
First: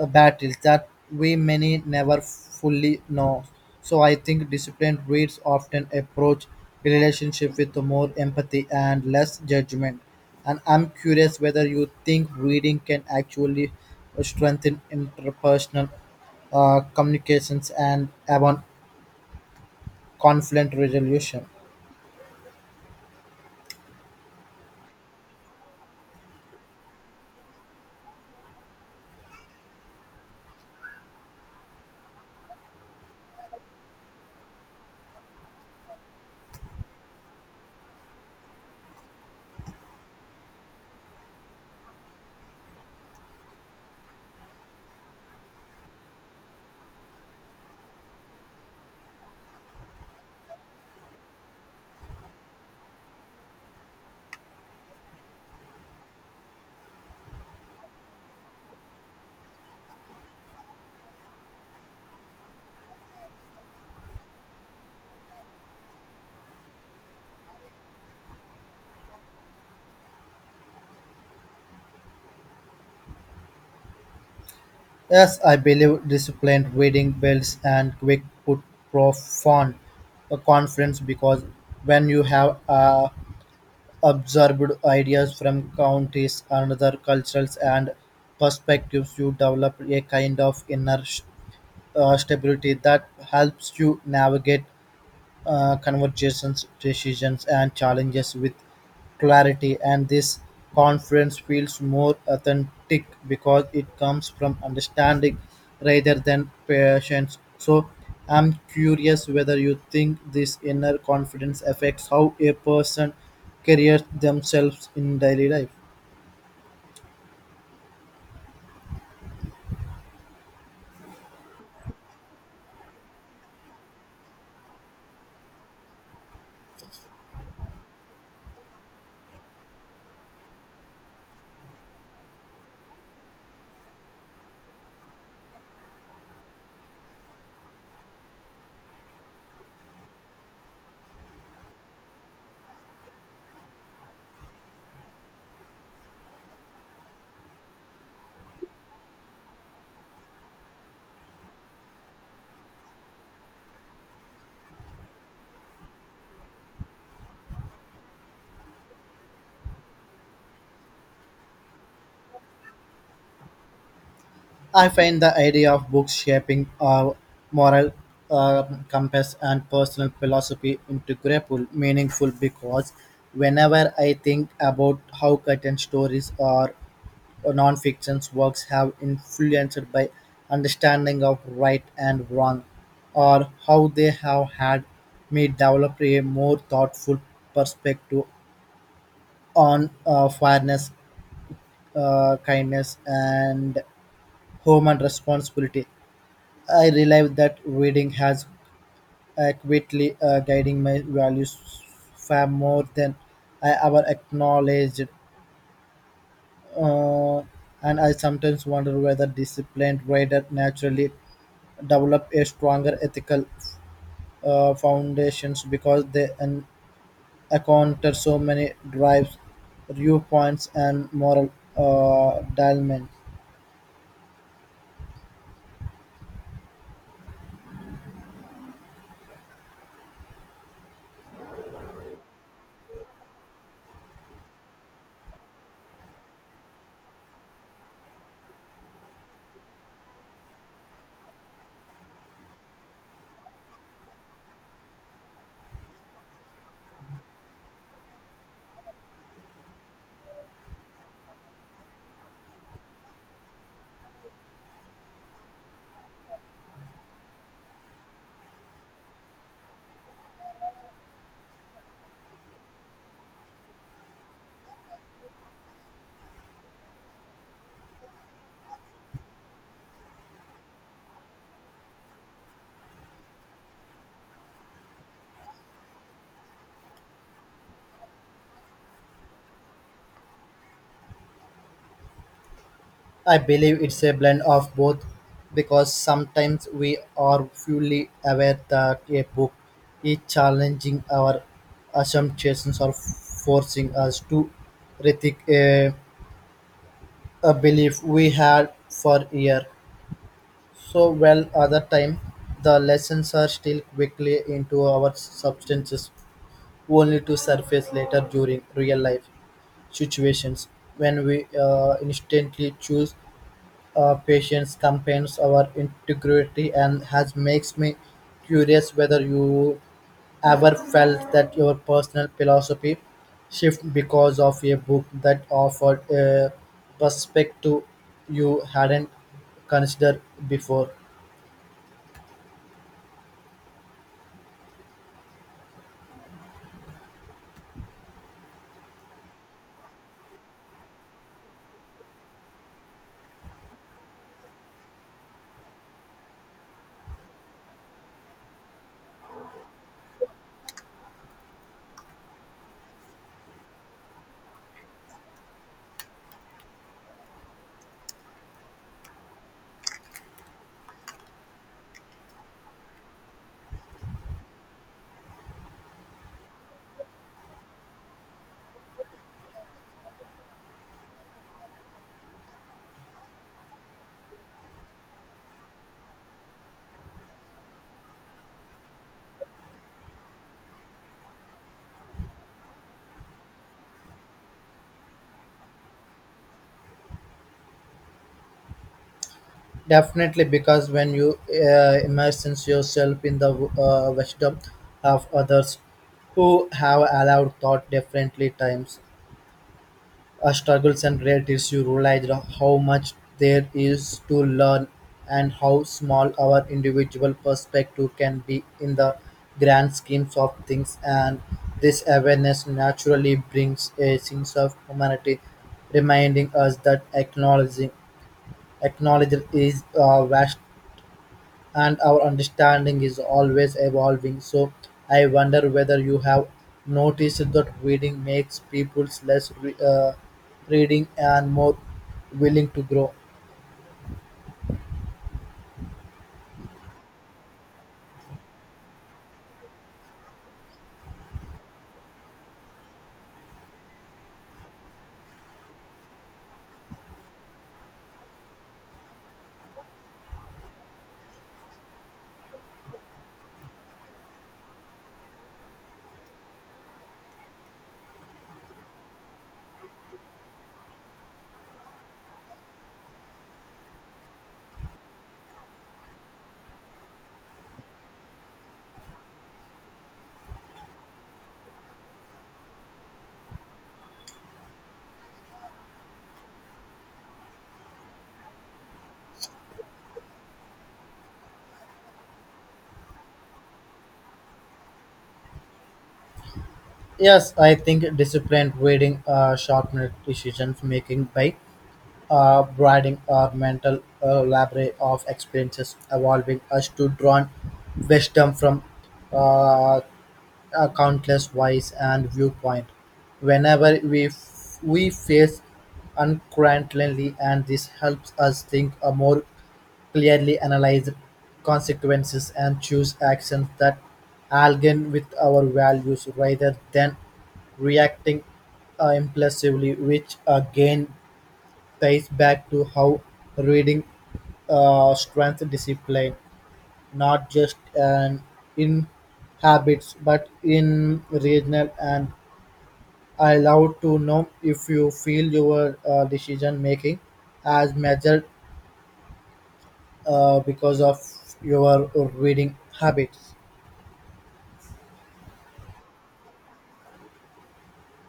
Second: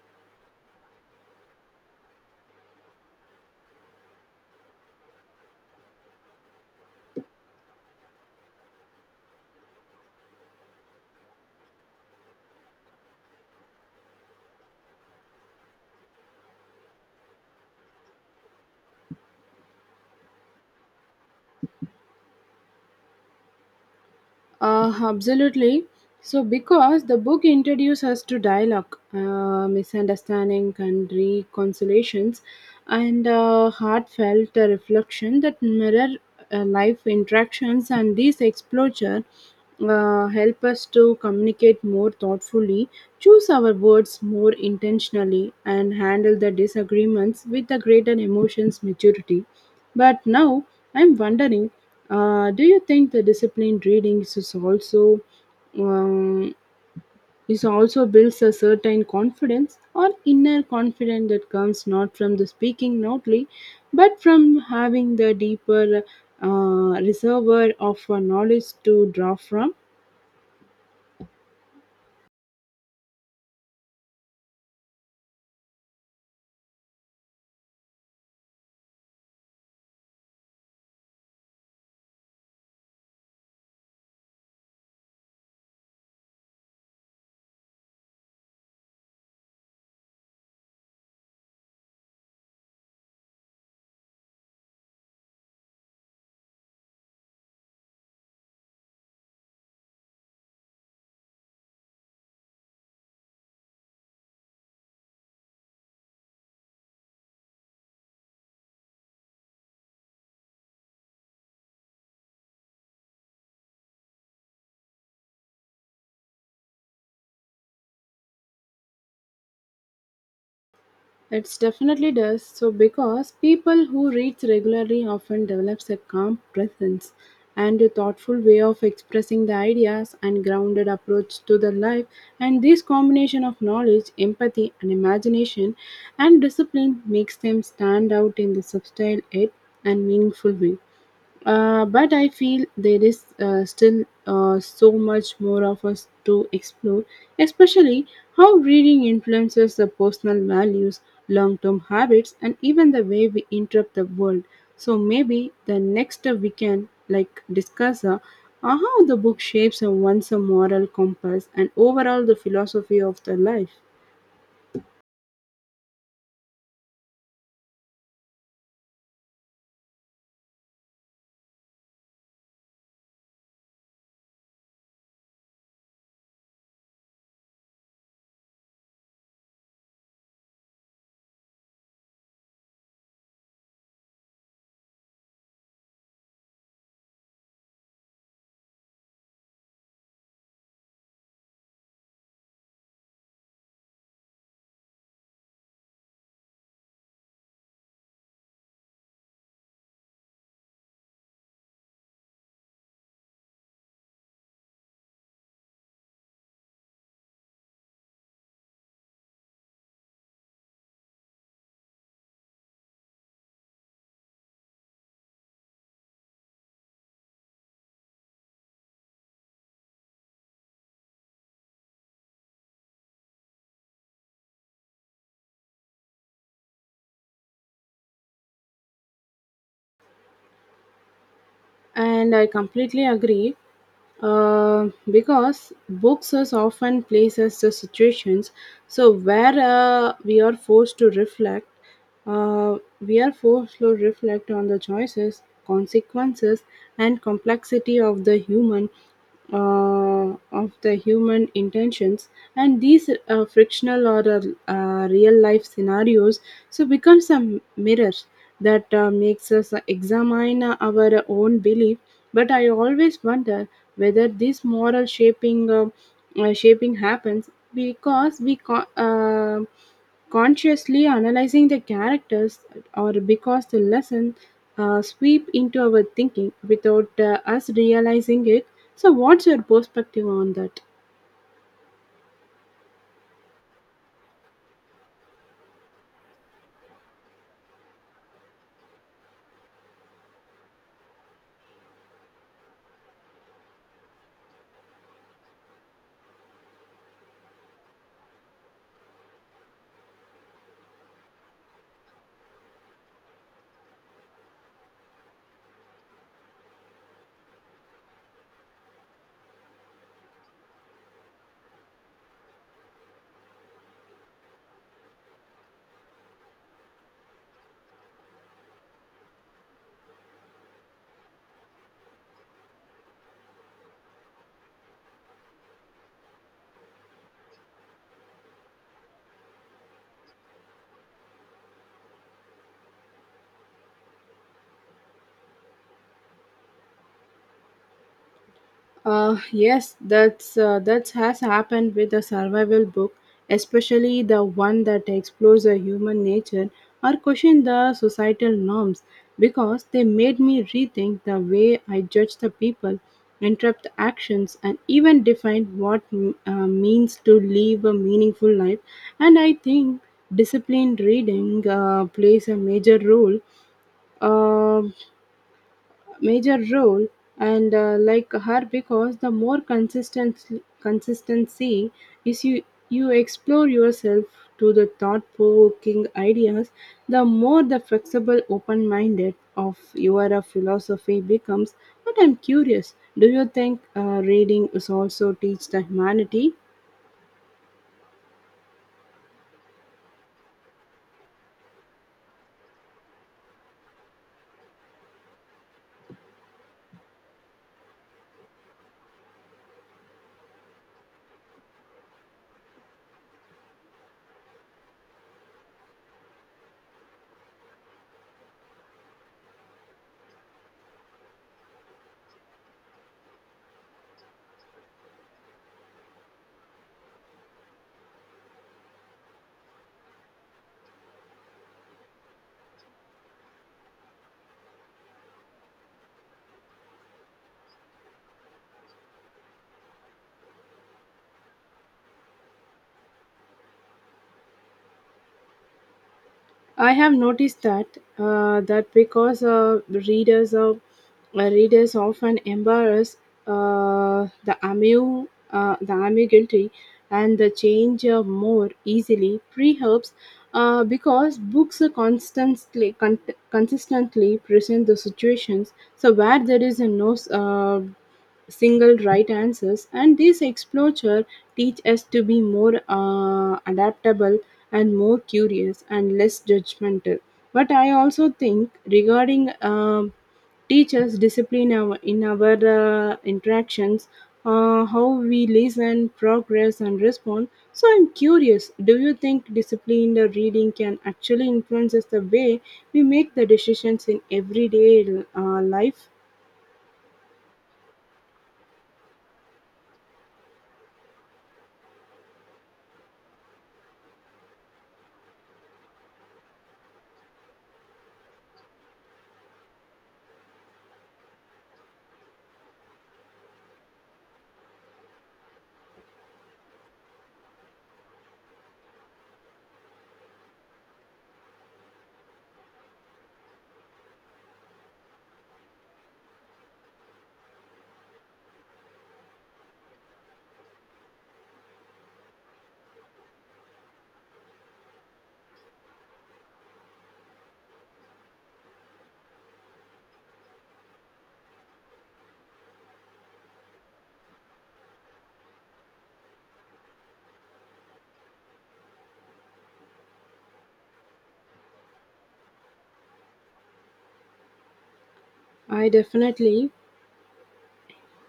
battles that we many never fully know. So I think disciplined reads often approach relationship with more empathy and less judgment. And I'm curious whether you think reading can actually strengthen interpersonal communications and even conflict resolution. Absolutely. So, because the book introduces us to dialogue, misunderstanding, and reconciliations, and heartfelt reflection that mirror life interactions, and these exposure help us to communicate more thoughtfully, choose our words more intentionally, and handle the disagreements with a greater emotions maturity. But now I'm wondering, do you think the disciplined reading um, is also builds a certain confidence or inner confidence that comes not from the speaking loudly, but from having the deeper uh, reservoir of knowledge to draw from? Yes, I believe disciplined reading builds and quick put profound confidence because when you have absorbed ideas from counties and other cultures and perspectives. You develop a kind of inner stability that helps you navigate conversations, decisions, and challenges with clarity. And this confidence feels more authentic because it comes from understanding rather than patience. So I'm curious whether you think this inner confidence affects how a person carries themselves in daily life. It definitely does. So, because people who reads regularly often develops a calm presence and a thoughtful way of expressing the ideas and grounded approach to the life, and this combination of knowledge empathy and imagination and discipline makes them stand out in the subtle yet and meaningful way. But I feel there is still so much more of us to explore, especially how reading influences the personal values, long term habits, and even the way we interpret the world. So maybe the next we can like discuss how the book shapes a one's a moral compass and overall the philosophy of the life. I find the idea of books shaping our moral compass and personal philosophy into grapple meaningful because whenever I think about how certain stories or non-fiction works have influenced by understanding of right and wrong, or how they have had me develop a more thoughtful perspective on fairness, kindness, and human responsibility. I realized that reading has accurately guiding my values far more than I ever acknowledged. Uh, and I sometimes wonder whether disciplined reader naturally develop a stronger ethical foundations because they encounter so many drives, viewpoints, and moral dilemmas. And I completely agree because books is often places the situations so where we are forced to reflect on the choices consequences and complexity uh, of the human intentions, and these frictional or real life scenarios so becomes a mirror that makes us examine our own belief. But I always wonder whether this moral shaping happens because we consciously analyzing the characters or because the lesson sweep into our thinking without us realizing it. So what's your perspective on that? I believe it's a blend of both because sometimes we are fully aware that a book is challenging our assumptions or forcing us to rethink a belief we had for years. So well other time the lessons are still quickly into our substances, only to surface later during real life situations when we instantly choose patience campaigns our integrity, and has makes me curious whether you ever felt that your personal philosophy shift because of a book that offered a perspective you hadn't considered before. Yes, that has happened with a survival book, especially the one that explores a human nature or question the societal norms, because they made me rethink the way I judge the people, interrupt the actions, and even define what means to live a meaningful life. And I think disciplined reading plays a major role. Um major role. And like her, because the more consistent consistency is you explore yourself to the thought provoking ideas, the more the flexible open minded of your philosophy becomes. But I'm curious, do you think reading is also teach the humanity? Definitely, because when you immerse yourself in the wisdom of others who have allowed thought differently times struggles and realities, you realize how much there is to learn and how small our individual perspective can be in the grand schemes of things. And this awareness naturally brings a sense of humanity, reminding us that acknowledging is vast and our understanding is always evolving. So I wonder whether you have noticed that reading makes people less reading and more willing to grow. I have noticed that that because readers often embrace the ambiguity and the change more easily, perhaps because books are consistently present the situations so where there is a no single right answers, and this exposure teach us to be more adaptable and more curious and less judgmental. But I also think regarding teachers discipline our, in our interactions, how we listen, progress, and respond. So I'm curious, do you think disciplined reading can actually influences the way we make the decisions in everyday life? Yes, I think disciplined reading sharpened decision making by broadening our mental library of experiences, evolving us to draw wisdom from uh, countless ways and viewpoint. Whenever we face uncertainty, and this helps us think a more clearly, analyze consequences, and choose actions that align with our values rather than reacting impulsively, which again ties back to how reading strength discipline, not just an in habits but in regional. And I love to know if you feel your decision making as measured because of your reading habits. I definitely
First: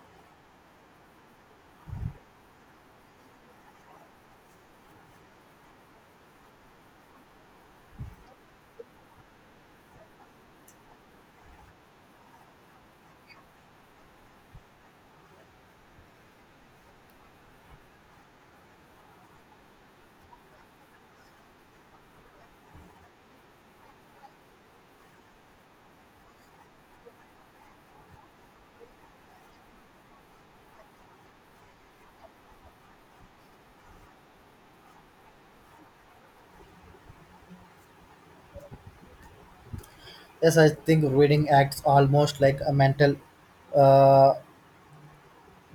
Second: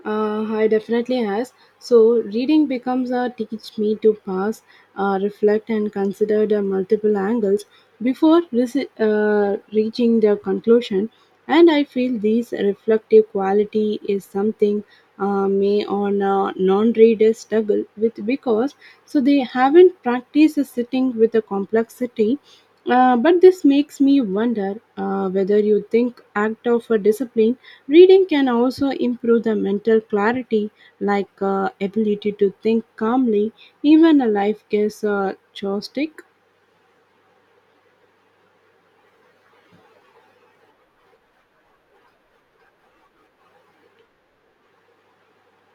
I definitely has. So reading becomes a teach me to pass, reflect, and consider the multiple angles before reaching the conclusion. And I feel this reflective quality is something may on non-readers struggle with because so they haven't practiced sitting with the complexity. But this makes me wonder whether you think act of a discipline reading can also improve the mental clarity, like ability to think calmly even a life gets chaotic. Yes, I think reading acts almost like a mental uh,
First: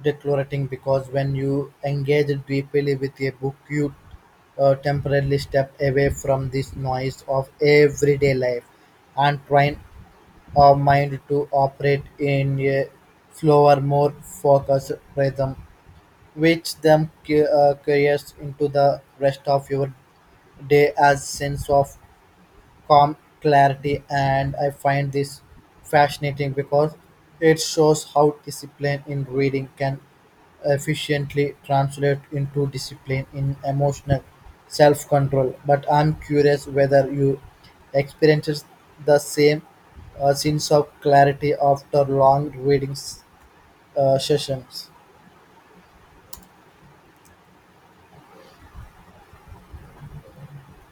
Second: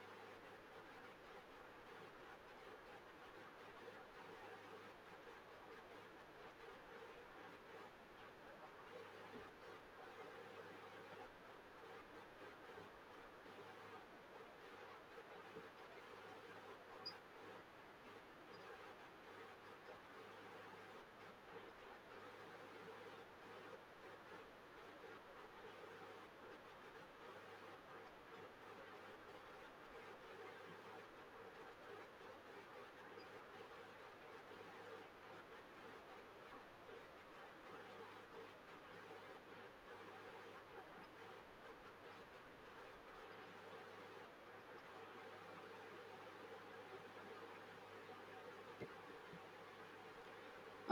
declarating because when you engage deeply with a book, you temporarily step away from this noise of everyday life and train our mind to operate in a slower, more focused rhythm, which then carries into the rest of your day as sense of calm clarity. And I find this fascinating because it shows how discipline in reading can efficiently translate into discipline in emotional self-control. But I'm curious whether you experiences the same sense of clarity after long reading sessions.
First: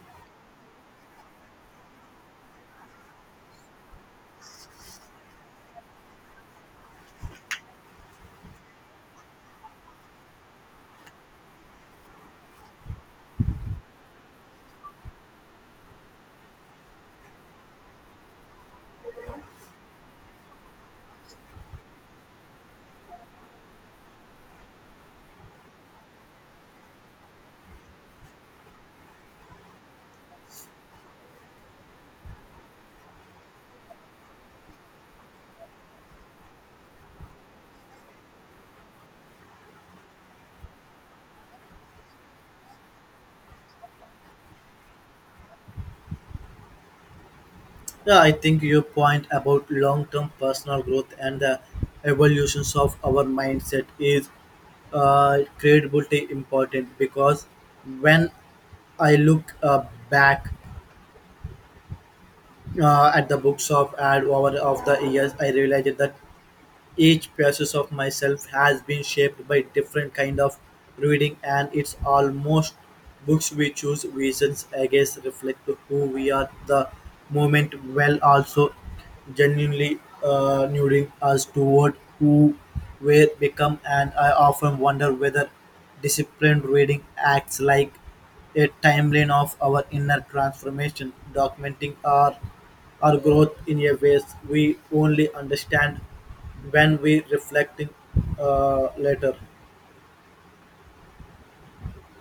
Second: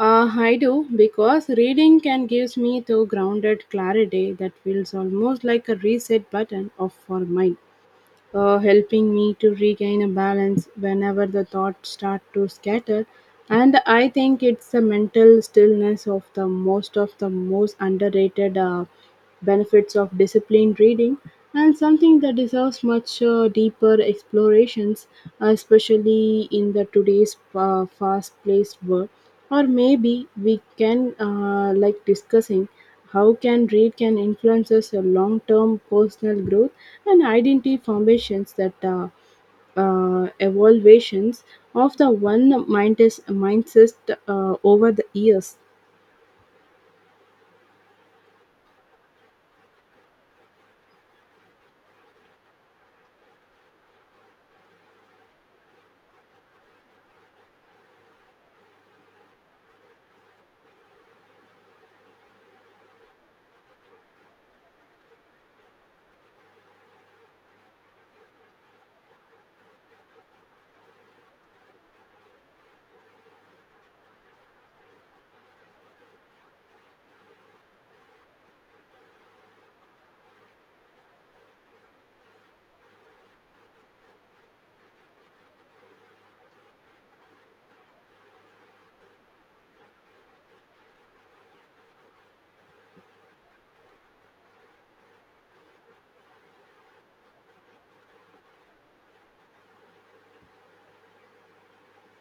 I do because reading can gives me the grounded clarity that feels almost like a reset button of for mind, helping me to regain a balance whenever the thoughts start to scatter. And I think it's the mental stillness of the most underrated benefits of disciplined reading and something that deserves much deeper explorations, especially in the today's fast-paced world. Or maybe we can like discussing how can read can influences your long-term personal growth and identity formations that evaluations of the one mindset mindset over the years. Yeah, I think your point about long term personal growth and the evolutions of our mindset is incredibly important because when I look back at the books of ad over of the years, I realized that each process of myself has been shaped by different kind of reading, and it's almost books we choose reasons against reflect who we are the moment while also genuinely nudging us toward who we become. And I often wonder whether disciplined reading acts like a timeline of our inner transformation, documenting our growth in a ways we only understand when we reflect it later.